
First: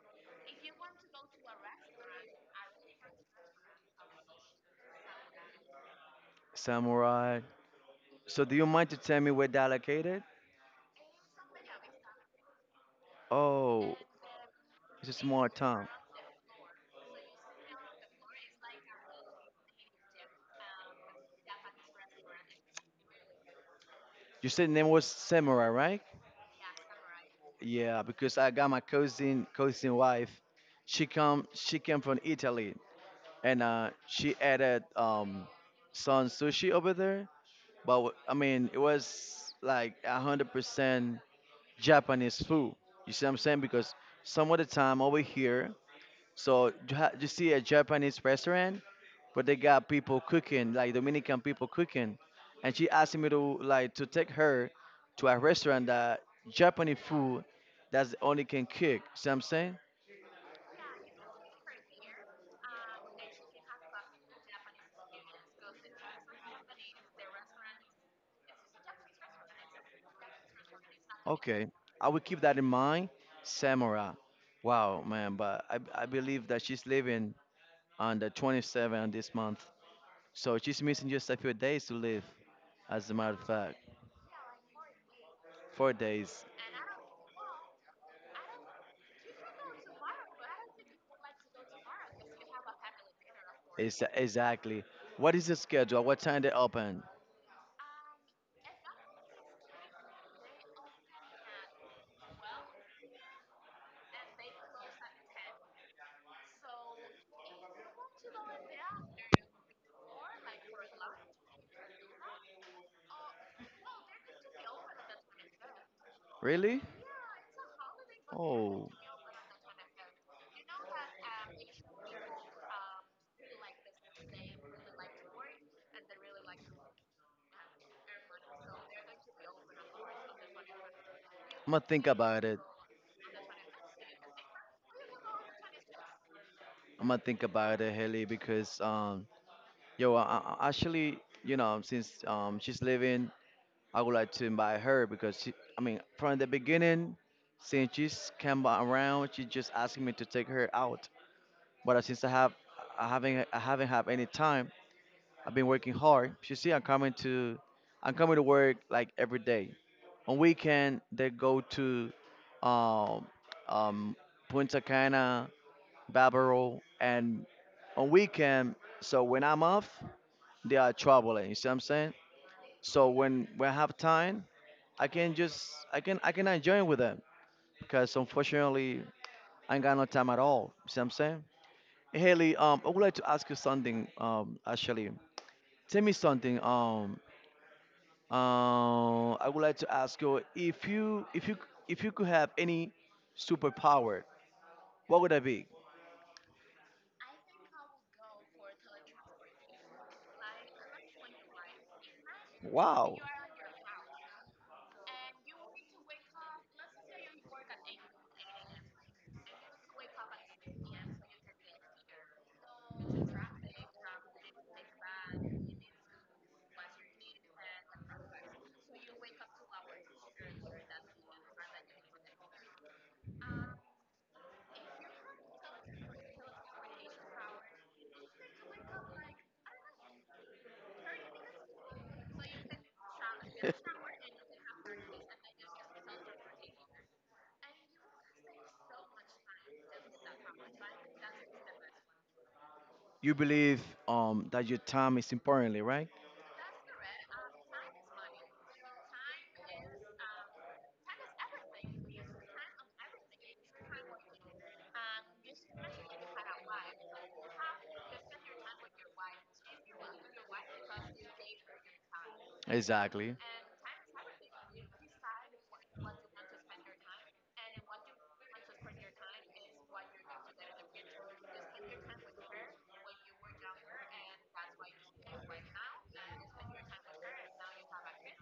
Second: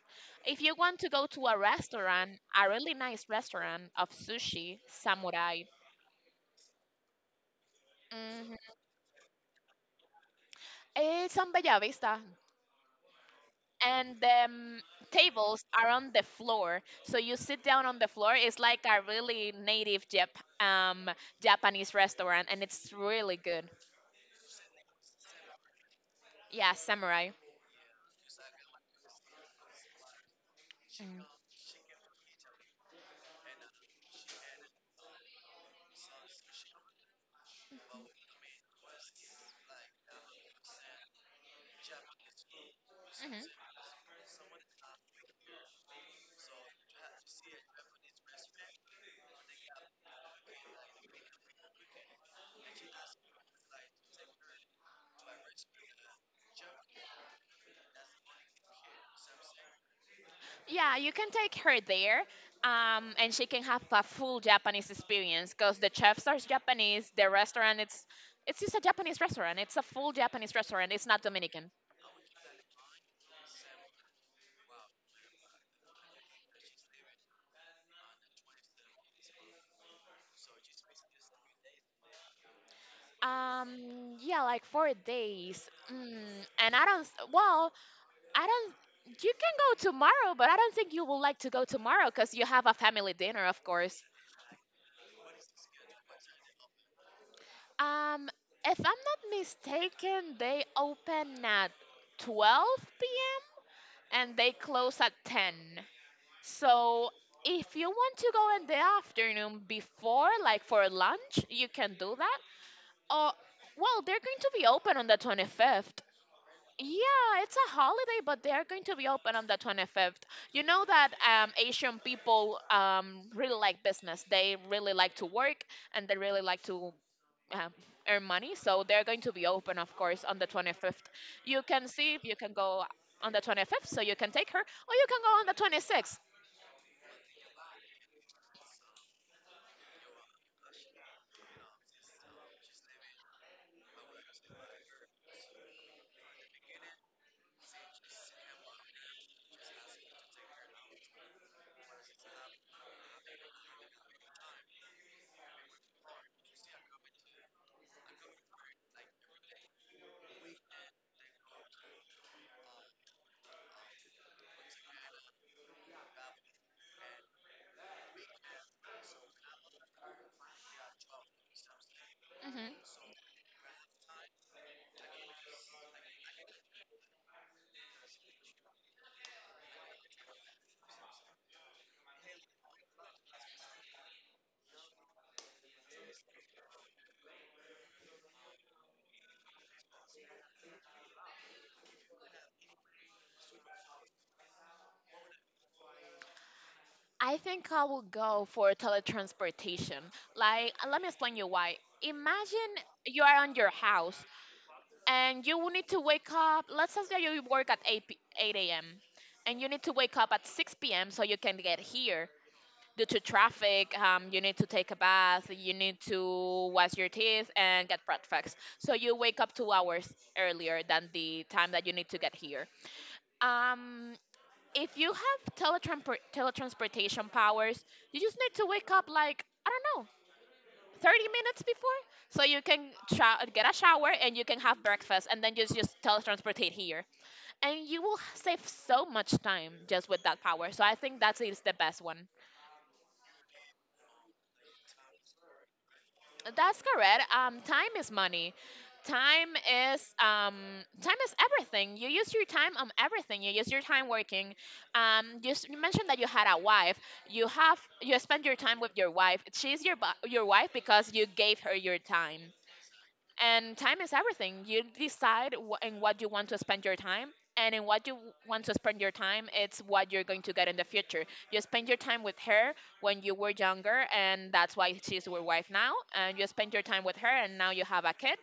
Speaker 2: If you want to go to a restaurant, a really nice restaurant of sushi, Samurai.
Speaker 1: Samurai. So do you
Speaker 2: Mm-hmm.
Speaker 1: mind to tell me where they're located?
Speaker 2: It's on Bella Vista.
Speaker 1: Oh,
Speaker 2: And the
Speaker 1: it's a small
Speaker 2: tables
Speaker 1: town.
Speaker 2: are on the floor. So you sit down on the floor. It's like a really native Japanese restaurant, and it's really good.
Speaker 1: You said name was Samurai, right?
Speaker 2: Yeah, Samurai.
Speaker 1: Yeah, because I got my cousin wife.
Speaker 2: Hmm.
Speaker 1: She came from Italy, and she added some sushi over there. But I mean, it was like 100% Japanese food. You see what I'm
Speaker 2: Hmm.
Speaker 1: saying? Because some of the time over here, so you, you see a Japanese restaurant, but they got people cooking, like Dominican people cooking, and she asked me to like to take her to a restaurant that Japanese food that's the only can cook. See what I'm saying?
Speaker 2: Yeah, you can take her there, and she can have a full Japanese experience because the chefs are Japanese. The restaurant, it's just a Japanese restaurant. It's a full Japanese restaurant. It's not
Speaker 1: Okay,
Speaker 2: Dominican.
Speaker 1: I will keep that in mind. Samurai. Wow, man, but I believe that she's leaving on the 27th this month. So she's missing just a few days to live. As a matter of fact,
Speaker 2: Yeah, like 4 days.
Speaker 1: 4 days.
Speaker 2: And I don't. Well, I don't. You can go tomorrow, but I don't think you would like to go tomorrow because you have a family dinner, of course.
Speaker 1: Is exactly. What is the schedule? What time they open?
Speaker 2: Um, if I'm not mistaken, they open at 12 p.m. and they close at 10. So if you want to go in the afternoon before, like for lunch, you can do that. Or well, they're going to be open on the 25th.
Speaker 1: Really?
Speaker 2: Yeah, it's a holiday, but they are going
Speaker 1: Oh,
Speaker 2: to be open on the 25th. You know that Asian people really like business. They really like to work and they really like to um, earn money. So they're going to be open, of course, on the 25th. You
Speaker 1: I'm gonna
Speaker 2: can
Speaker 1: think
Speaker 2: see if you
Speaker 1: about
Speaker 2: can
Speaker 1: it.
Speaker 2: go on the 25th, so you can take her, or you can go on the 26th.
Speaker 1: I'm gonna think about it, Haley, because yo, actually, you know, since she's living, I would like to invite her because she, I mean, from the beginning, since she's around, she just asking me to take her out. But since I have, I haven't had any time. I've been working hard. You see, I'm coming to work like every day. On weekend, they go to, um, um, Punta Cana, Barbaro, and on weekend. So when I'm off, they are traveling. You see what I'm saying?
Speaker 2: Hmm.
Speaker 1: So when we have time, I can just I can enjoy with them, because unfortunately I ain't got no time at all. See what I'm saying? Haley, I would like to ask you something. Actually, tell me something. I would like to ask you if you if you if you could have any superpower, what would that be?
Speaker 2: I think I will go for teletransportation. Like, let me explain you why. Imagine
Speaker 1: Wow.
Speaker 2: you are on your house and you will need to wake up. Let's say that you work at 8 a.m. and you need to wake up at 6 p.m. so you can get here. Due to traffic, you need to take a bath, you need to wash your teeth and get breakfast. So you wake up 2 hours earlier than the time that you need to get here. Um, if you have teletransportation powers, you just need to wake up like I don't 30 minutes before so you can get
Speaker 1: So,
Speaker 2: a shower and you can have breakfast and then just teletransport here and you will save so much time just with that power. So I think that is the best one.
Speaker 1: you believe that your time is importantly, right?
Speaker 2: That's correct. Time is money. time is um Time is everything. You use your time on everything. You use your time working. You mentioned that you had a wife. You spend your time with your wife. She's your your wife because you gave her your time,
Speaker 1: Exactly.
Speaker 2: and time is everything. You decide in what you want to spend your time, and in what you want to spend your time it's what you're going to get in the future. You spend your time with her when you were younger and that's why she's your wife now, and you spend your time with her and now you have a kid,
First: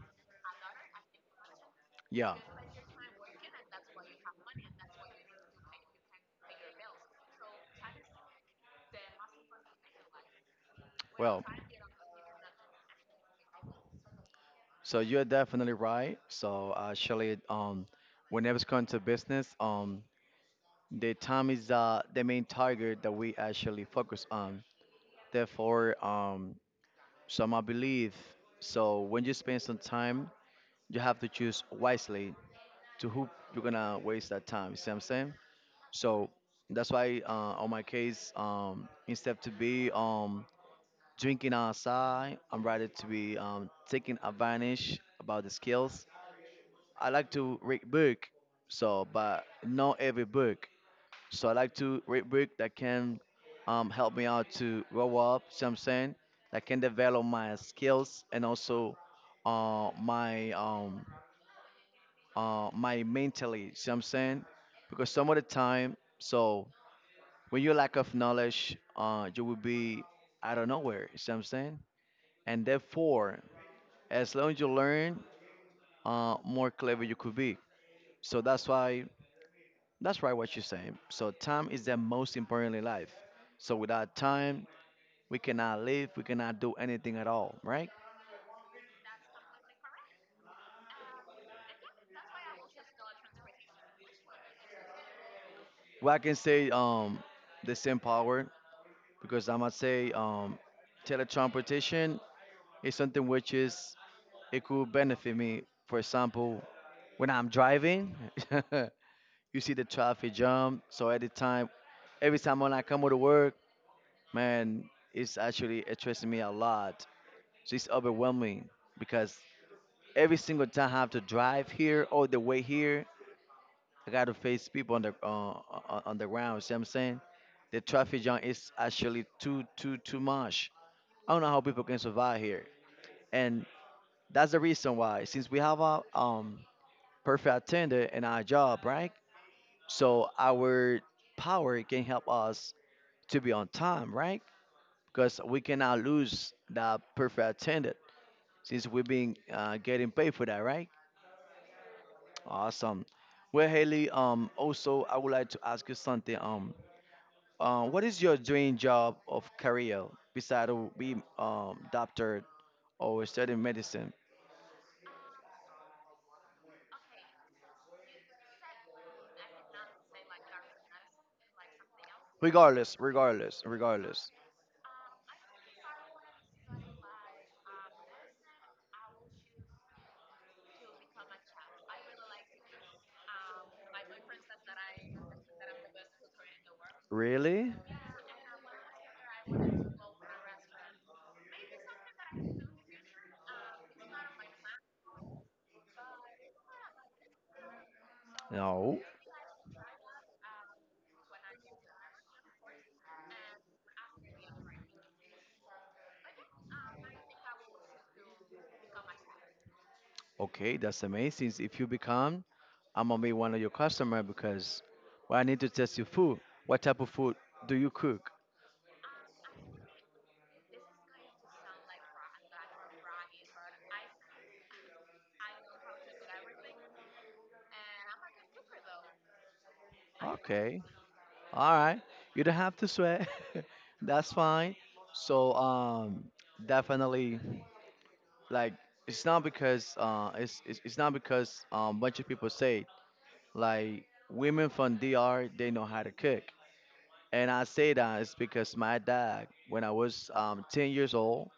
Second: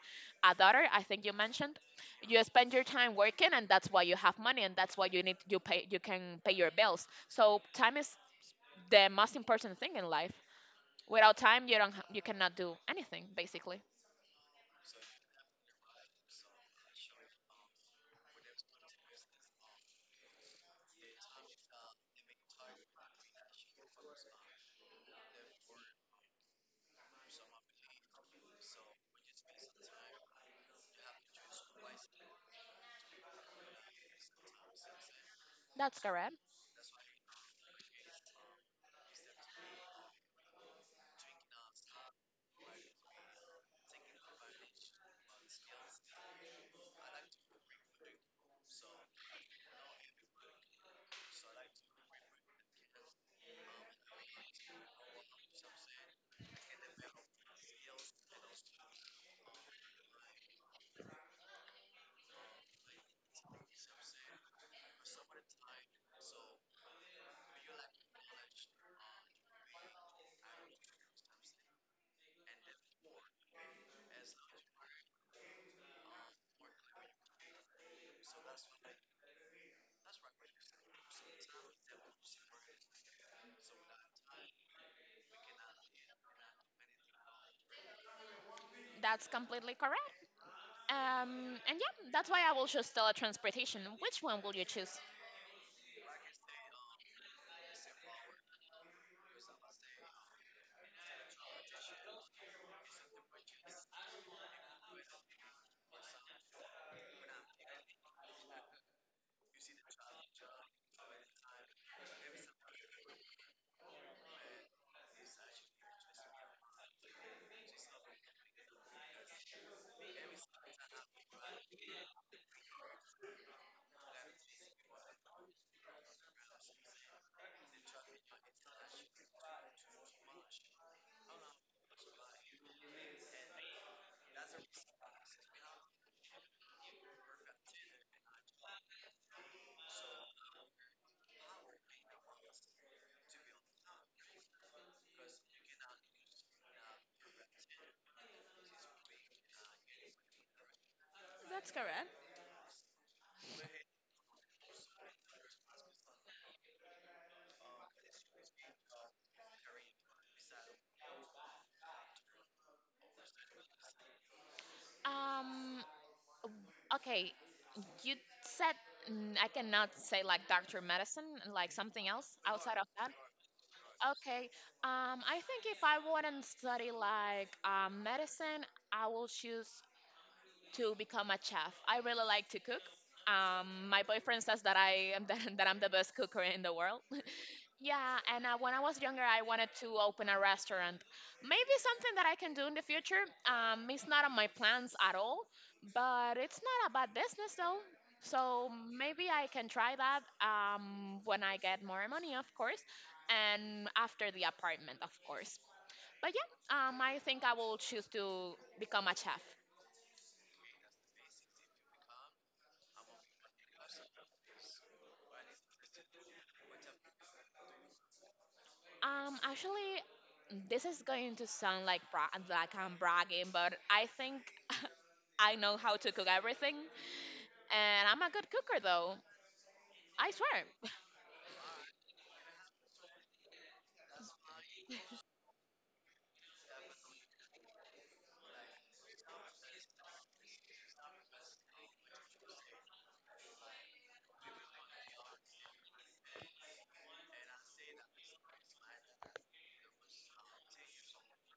Speaker 2: a daughter I think you mentioned.
Speaker 1: Yeah.
Speaker 2: You spend your time working and that's why you have money and that's why you can pay your bills. So time is the most important thing in life. Without
Speaker 1: Well,
Speaker 2: time you don't ha- you cannot do anything basically.
Speaker 1: so you're definitely right. So actually, whenever it's come to business, the time is, the main target that we actually focus on. Therefore, so my belief. So when you spend some time, you have to choose wisely to who you're gonna waste that time. You see what I'm saying?
Speaker 2: That's
Speaker 1: So
Speaker 2: correct.
Speaker 1: that's why on my case, instead to be, drinking outside, I'm rather to be, taking advantage about the skills. I like to read book, so but not every book. So I like to read book that can, help me out to grow up. See what I'm saying? That can develop my skills and also uh, my um, my mentally. See what I'm saying? Because some of the time, so when you lack of knowledge, you will be out of nowhere. See what I'm saying? And therefore, as long as you learn, more clever you could be. So that's why, that's right what you're saying. So time is the most important in life. So without time, we cannot live. We cannot do anything at all, right?
Speaker 2: That's completely correct. And yeah, that's why I will choose teletransportation. Which one will you choose?
Speaker 1: Well, I can say, the same power, because I must say, teletransportation. It's something which is— it could benefit me. For example, when I'm driving, you see the traffic jam. So at the time, every time when I come to work, man, it's actually stressing me a lot. So it's overwhelming, because every single time I have to drive here all the way here, I got to face people on the, on the ground. See what I'm saying? The traffic jam is actually too much. I don't know how people can survive here. And that's the reason why, since we have a, perfect attendant in our job, right? So our power can help us to be on time, right? Because we cannot lose that perfect attendant, since we've been getting paid for that, right?
Speaker 2: That's correct.
Speaker 1: Awesome. Well, Haley, also I would like to ask you something. What is your dream job of career besides of being doctor or studying medicine?
Speaker 2: Um, okay, you said I cannot say like doctor medicine, like something else outside of
Speaker 1: Regardless,
Speaker 2: that.
Speaker 1: regardless, regardless.
Speaker 2: Okay, I think if I wouldn't study like medicine, I will choose to become a chef. I really like to cook. My boyfriend says that I am the, that I'm the best cooker in the world.
Speaker 1: Really?
Speaker 2: Yeah, and when I was younger, I wanted to open a restaurant. Maybe something that I can do in the future. It's not on my plans at all, but it's not a bad business though. So
Speaker 1: No.
Speaker 2: maybe I can try that when I get more money, of course, and after the apartment, of course. But yeah, I think I will choose to become a chef.
Speaker 1: Okay, that's amazing. If you become, I'm gonna be one of your customer, because well, I need to test your food. What type of food do you cook?
Speaker 2: Actually, this is going to sound like like I'm bragging, but I think I know how to cook everything. And I'm a good cooker though. I swear.
Speaker 1: Okay. All right. You don't have to sweat. That's fine. So definitely, like, it's not because it's not because, bunch of people say it, like women from DR they know how to cook, and I say that it's because my dad, when I was 10 years old.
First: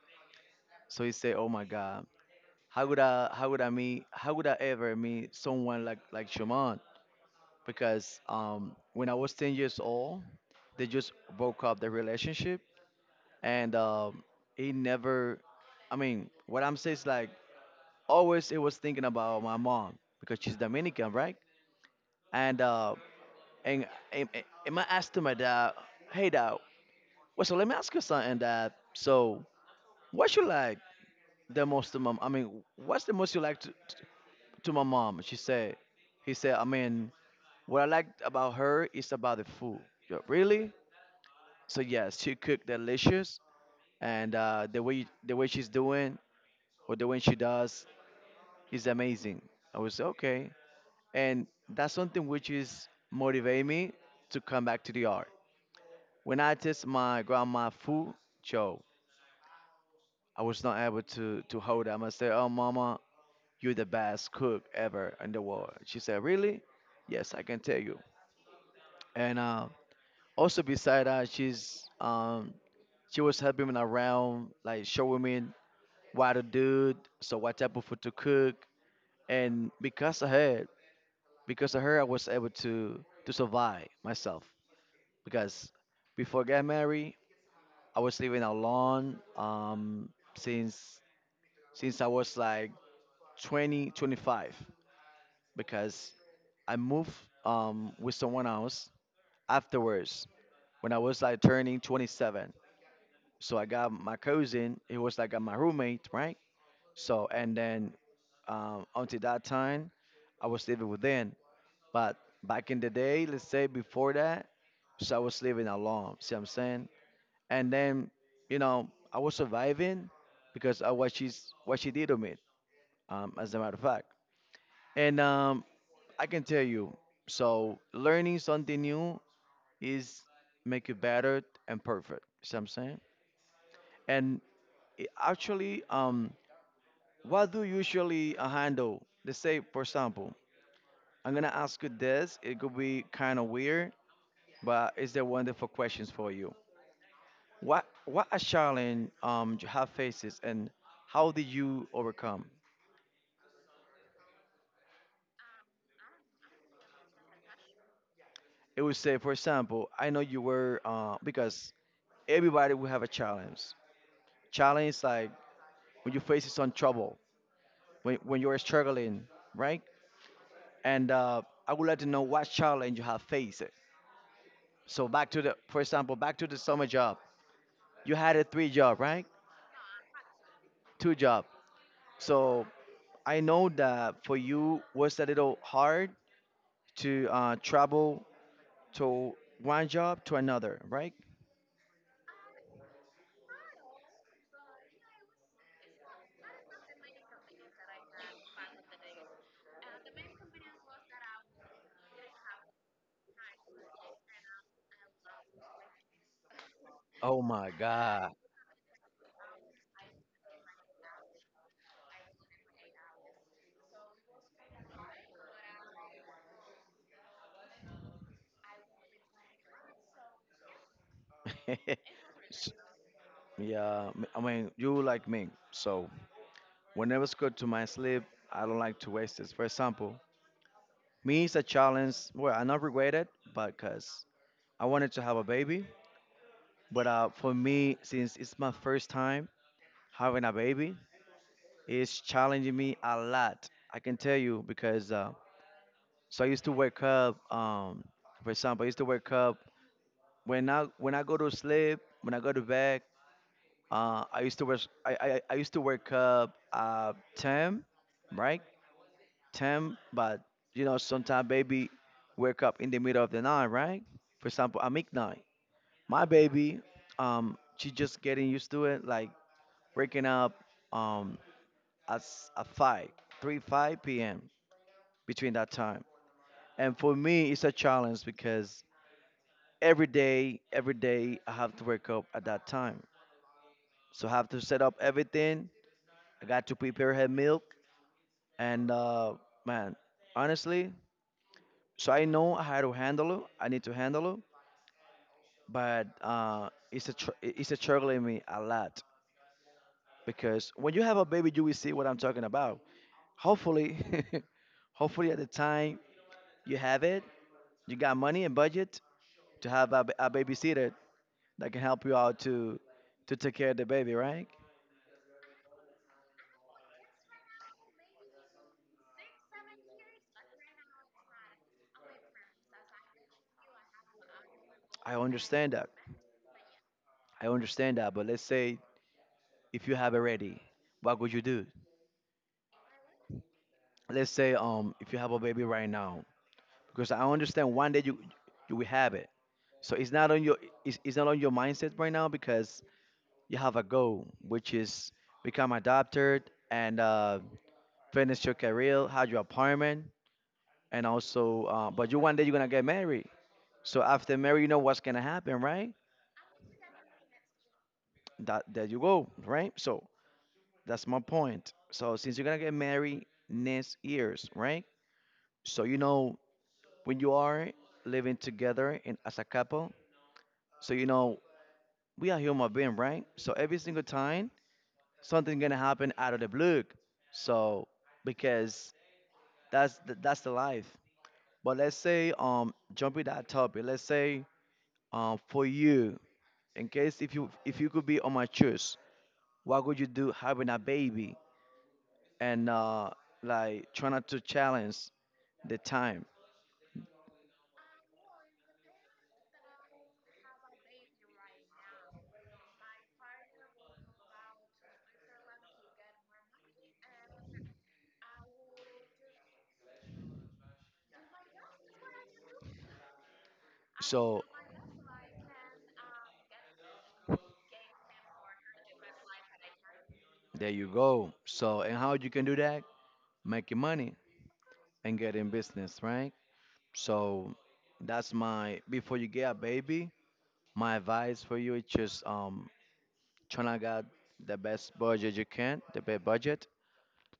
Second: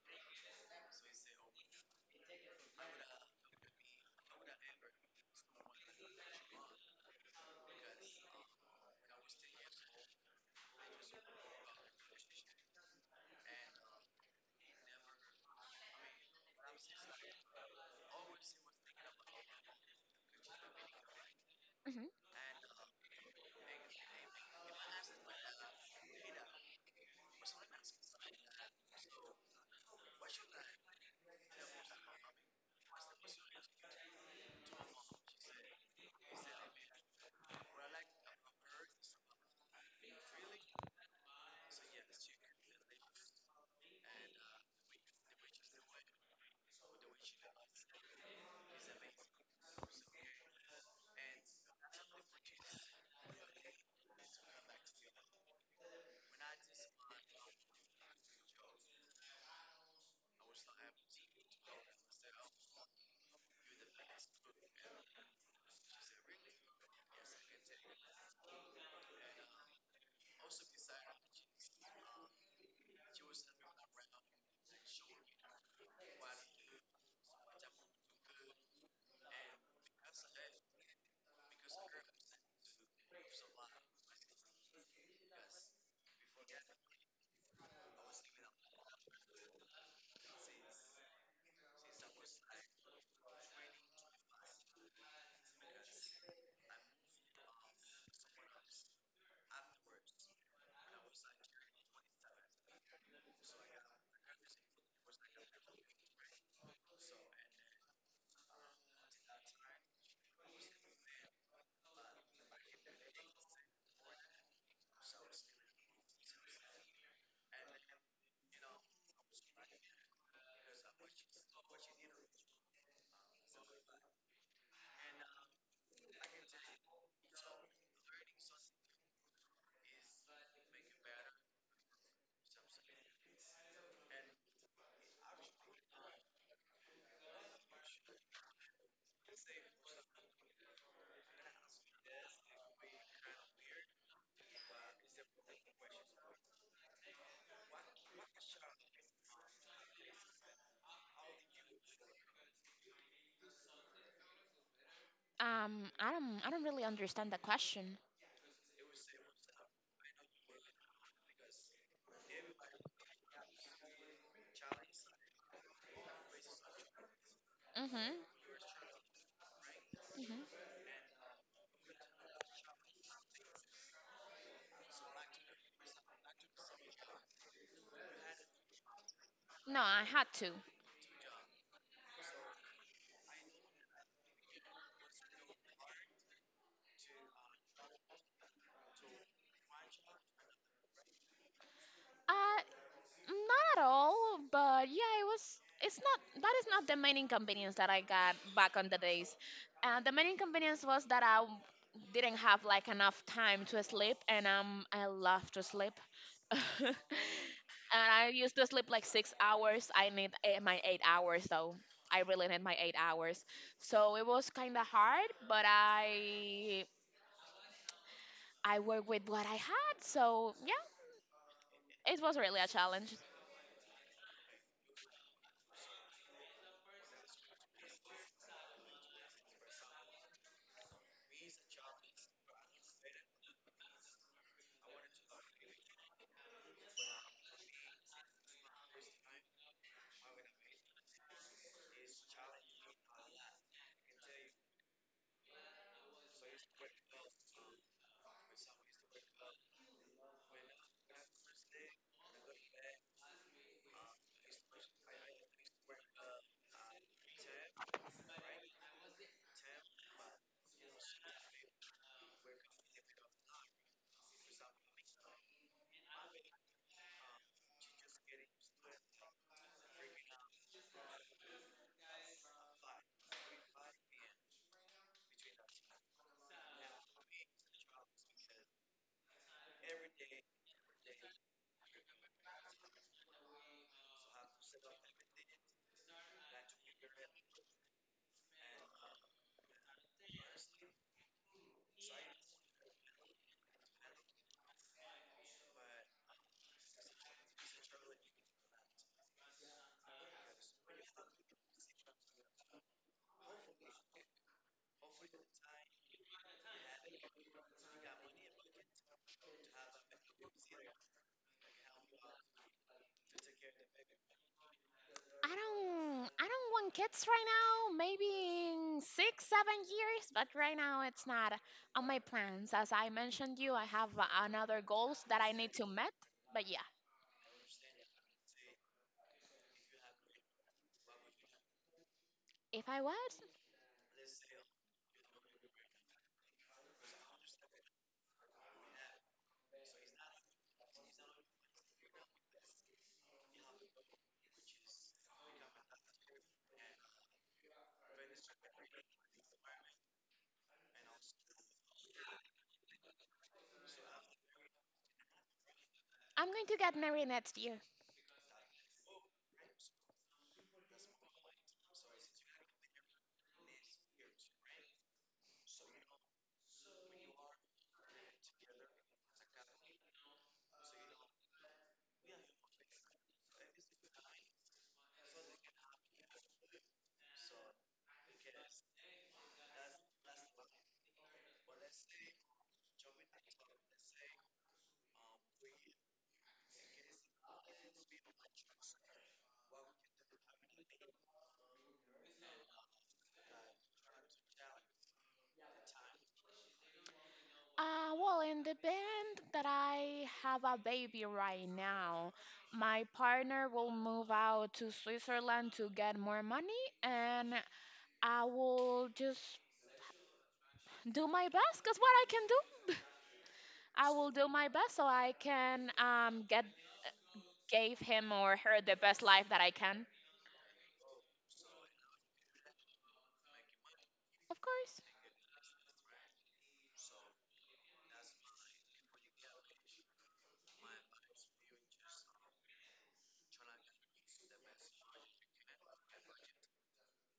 Speaker 1: So he said, "Oh my God, how would I ever meet someone like Shuman?" Because when I was 10 years old, they just broke up the relationship, and he never— I mean what I'm saying is like, always it was thinking about my mom, because she's Dominican, right?
Speaker 2: Hmm.
Speaker 1: And and and, and I asked my dad, "Hey dad, what's so? Let me ask you something, dad. So what you like the most mom? I mean what's the most you like to my mom. He said, I mean, what I liked about her is about the food. Yo, really? So yes, she cooked delicious, and the way she's doing or the way she does is amazing. I was okay, and that's something which is motivate me to come back to the art. When I taste my grandma food, Joe, I was not able to hold them. I said, "Oh, mama, you're the best cook ever in the world." She said, "Really?" Yes, I can tell you. And Also, beside that, she was helping me around, like showing me what to do, so what type of food to cook, and because of her, I was able to survive myself. Because before I got married, I was living alone, since since I was like 20 25. Because I moved, with someone else afterwards when I was like turning 27. So I got my cousin, he was like my roommate, right? So and then, until that time, I was living with them. But back in the day, let's say before that, so I was living alone. See what I'm saying? And then, I was surviving because of what she did to me. As a matter of fact, and I can tell you, so learning something new is make you better and perfect. See what I'm saying? And it actually, um, What do you usually handle? Let's say, for example, I'm gonna ask you this. It could be kind of weird, but it's the wonderful questions for you. What a challenge you have faces, and how did you overcome?
Speaker 2: I don't really understand the question.
Speaker 1: It would say, for example, I know you were, because everybody will have a challenge. Challenge is like when you face some trouble, when
Speaker 2: Hmm.
Speaker 1: when you're struggling, right?
Speaker 2: Hmm.
Speaker 1: And I would like to know what challenge you have faced. So back to the, for example, back to the summer job. You had a three job, right?
Speaker 2: No, I had to.
Speaker 1: Two job. So I know that for you was a little hard to, travel to one job to another, right?
Speaker 2: Uh, Not at all, but yeah, it was. It's not. That is not the main inconvenience that I got back on the days. The main inconvenience was that didn't have like enough time to sleep, and I love to sleep. And
Speaker 1: Oh my
Speaker 2: I
Speaker 1: God.
Speaker 2: used to sleep like 6 hours. I need my 8 hours, though. I really need my 8 hours. So it was kind of hard, but I work with what I had. So yeah, it was really a
Speaker 1: S-
Speaker 2: challenge.
Speaker 1: yeah, I mean, you like me. So whenever it's good to my sleep, I don't like to waste it. For example, me is a challenge. Well, I not regret it, but because I wanted to have a baby. But, for me, since it's my first time having a baby, it's challenging me a lot. I can tell you because, so I used to wake up. For example, I used to wake up when I go to sleep, when I go to bed. I used to wake up 10, right? 10, but sometimes baby wake up in the middle of the night, right? For example, I midnight. My baby, she just getting used to it, like waking up um at five, 3-5 p.m. between that time. And for me, it's a challenge because every day, I have to wake up at that time. So I have to set up everything. I got to prepare her milk. And man, honestly, so I know how to handle it. I need to handle it, but, it's a struggle in me a lot, because when you have a baby, you will see what I'm talking about. Hopefully, hopefully at the time you have it, you got money and budget to have a babysitter that can help you out to take care of the baby, right?
Speaker 2: I don't want kids right now, maybe in six, 7 years, but right now it's not on my plans. As I mentioned you, I have another
Speaker 1: I
Speaker 2: goals that I need
Speaker 1: understand
Speaker 2: to
Speaker 1: that.
Speaker 2: met. But yeah,
Speaker 1: I understand that. But let's say if you have it ready, what would you do?
Speaker 2: if I was,
Speaker 1: Let's say if you have a baby right now, because I understand one day you will have it. So it's not on your mindset right now, because you have a goal, which is become a doctor, and, finish your career, have your apartment, and also, but you one day you're gonna get married. So after marriage, you know what's gonna happen, right?
Speaker 2: I'm going to get married next year.
Speaker 1: That, there you go, right? So that's my point. So since you're gonna get married next years, right? So when you are living together and as a couple, so we are human being, right? So every single time something gonna happen out of the blue. So because that's the life. But let's say jumping that topic, let's say for you, in case if you could be on my choice, what would you do having a baby, and, like try not to challenge the time.
Speaker 2: Well in the band that I have a baby right now, my partner will move out to Switzerland to get more money and I will just do my best because what I can do. I will
Speaker 1: So
Speaker 2: do my best so I can get gave him or her the best life that I can.
Speaker 1: there you go. So and how you can do that? Making money
Speaker 2: Of course.
Speaker 1: and getting business, right? So that's my, before you get a baby, my advice for you is just trying to get the best budget you can, the best budget,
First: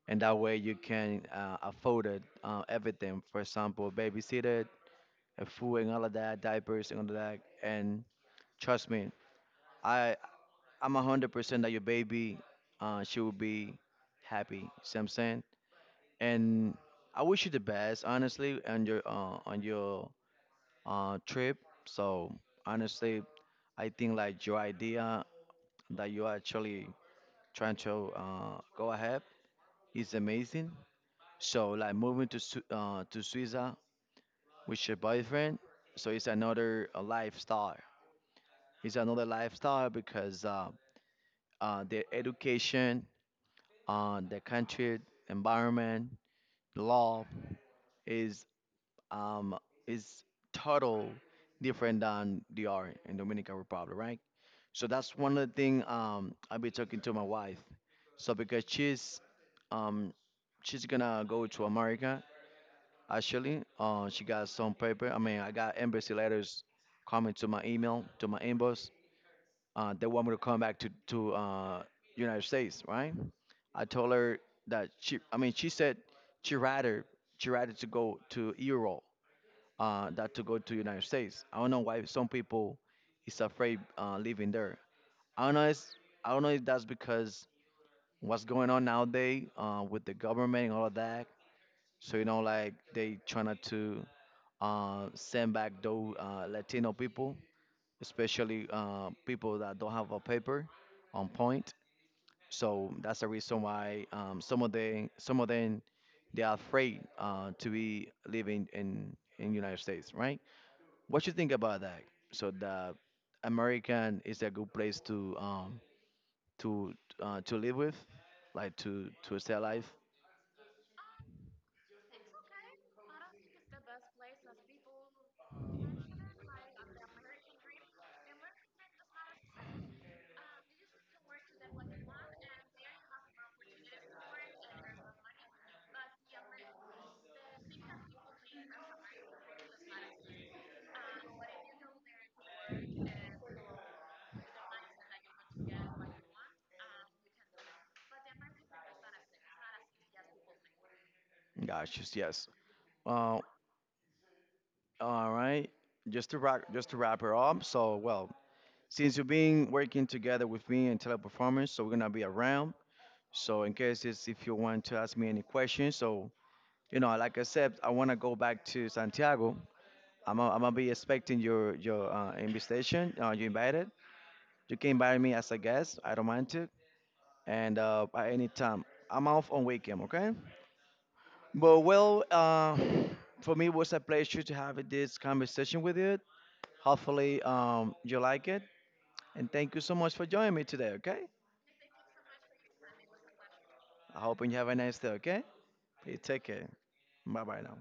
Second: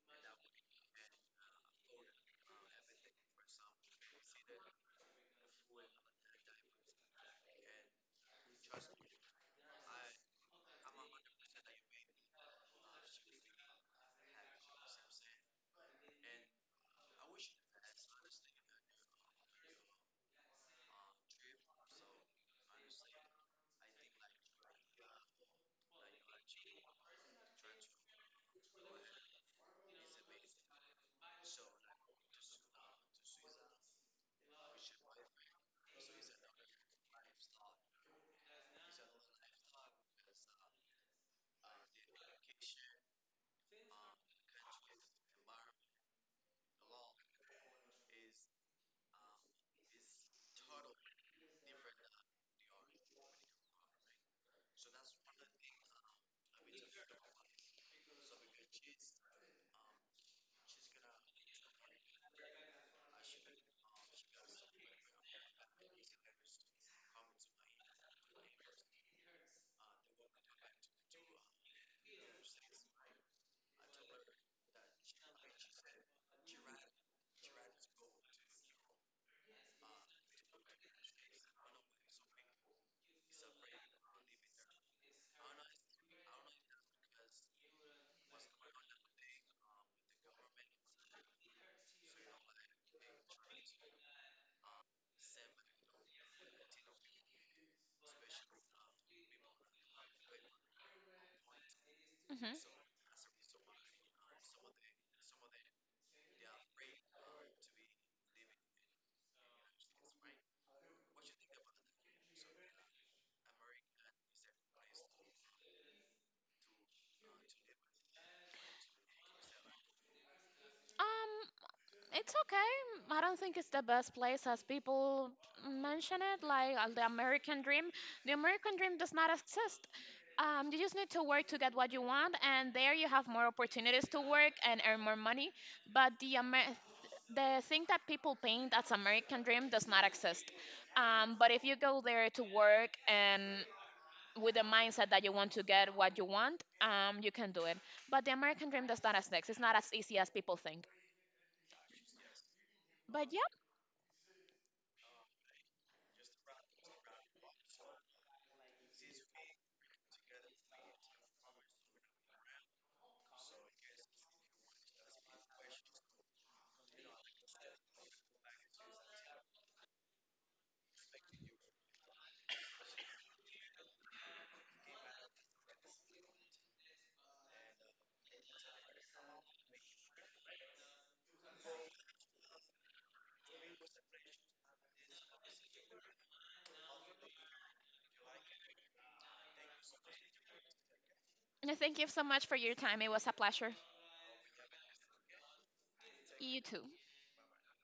Speaker 1: and that way you can, afford it, everything. For example, babysitter, food and all of that, diapers and all of that, and trust me, I I'm 100% that your baby, she will be happy. See what I'm saying? And I wish you the best, honestly, on your trip. So honestly, I think like your idea that you are actually trying to, go ahead is amazing. So like moving to to Suiza with your boyfriend, so it's another, lifestyle. It's another lifestyle because, their education on the country, environment, law is um is total different than they are in Dominican Republic, right? So that's one of the thing I'll be talking to my wife. So because um she's gonna go to America actually. She got some paper. I mean I got embassy letters coming to my email, to my inbox, they want me to come back to United States, right? I told her that she said she rather she rather to go to Europe, that to go to United States. I don't know why some people is afraid, living there. I don't know. I don't know if that's because what's going on nowadays, with the government and all of that. So like they trying to, send back those, Latino people, especially, people that don't have a paper on point.
Speaker 2: Hmm.
Speaker 1: So that's the reason why, some of them they are afraid, to be living in United States, right? What you think about that? So that American is a good place to, to to live with, like to stay alive.
Speaker 2: Um, it's okay. I don't think it's the best place as people mention it, like the American dream. The American dream does not exist. You just need to work to get what you want, and there you have more opportunities to work and earn more money. But the thing that people paint as American dream does not exist. But if you go there to work and with the mindset that you want to get what you want, you can do it. But the American dream does not exist. It's not as easy as people think.
Speaker 1: Gosh, yes.
Speaker 2: But
Speaker 1: Uh,
Speaker 2: yeah,
Speaker 1: all right. Just to wrap her up. So well, since you've been working together with me in Teleperformance, so we're gonna be around. So in case if you want to ask me any questions, so like I said, I wanna go back to Santiago. I'm gonna be expecting your invitation. You invited. You can invite me as a guest. I don't mind it. And at any time, I'm off on weekend. Okay. But well, for me, it was a pleasure to have this conversation with you. Hopefully, you like it. And thank you so much for joining me today. Okay.
Speaker 2: thank you so much for your time. It was a pleasure.
Speaker 1: I hope you have a nice day, okay? You take
Speaker 2: You
Speaker 1: care.
Speaker 2: too.
Speaker 1: Bye bye now.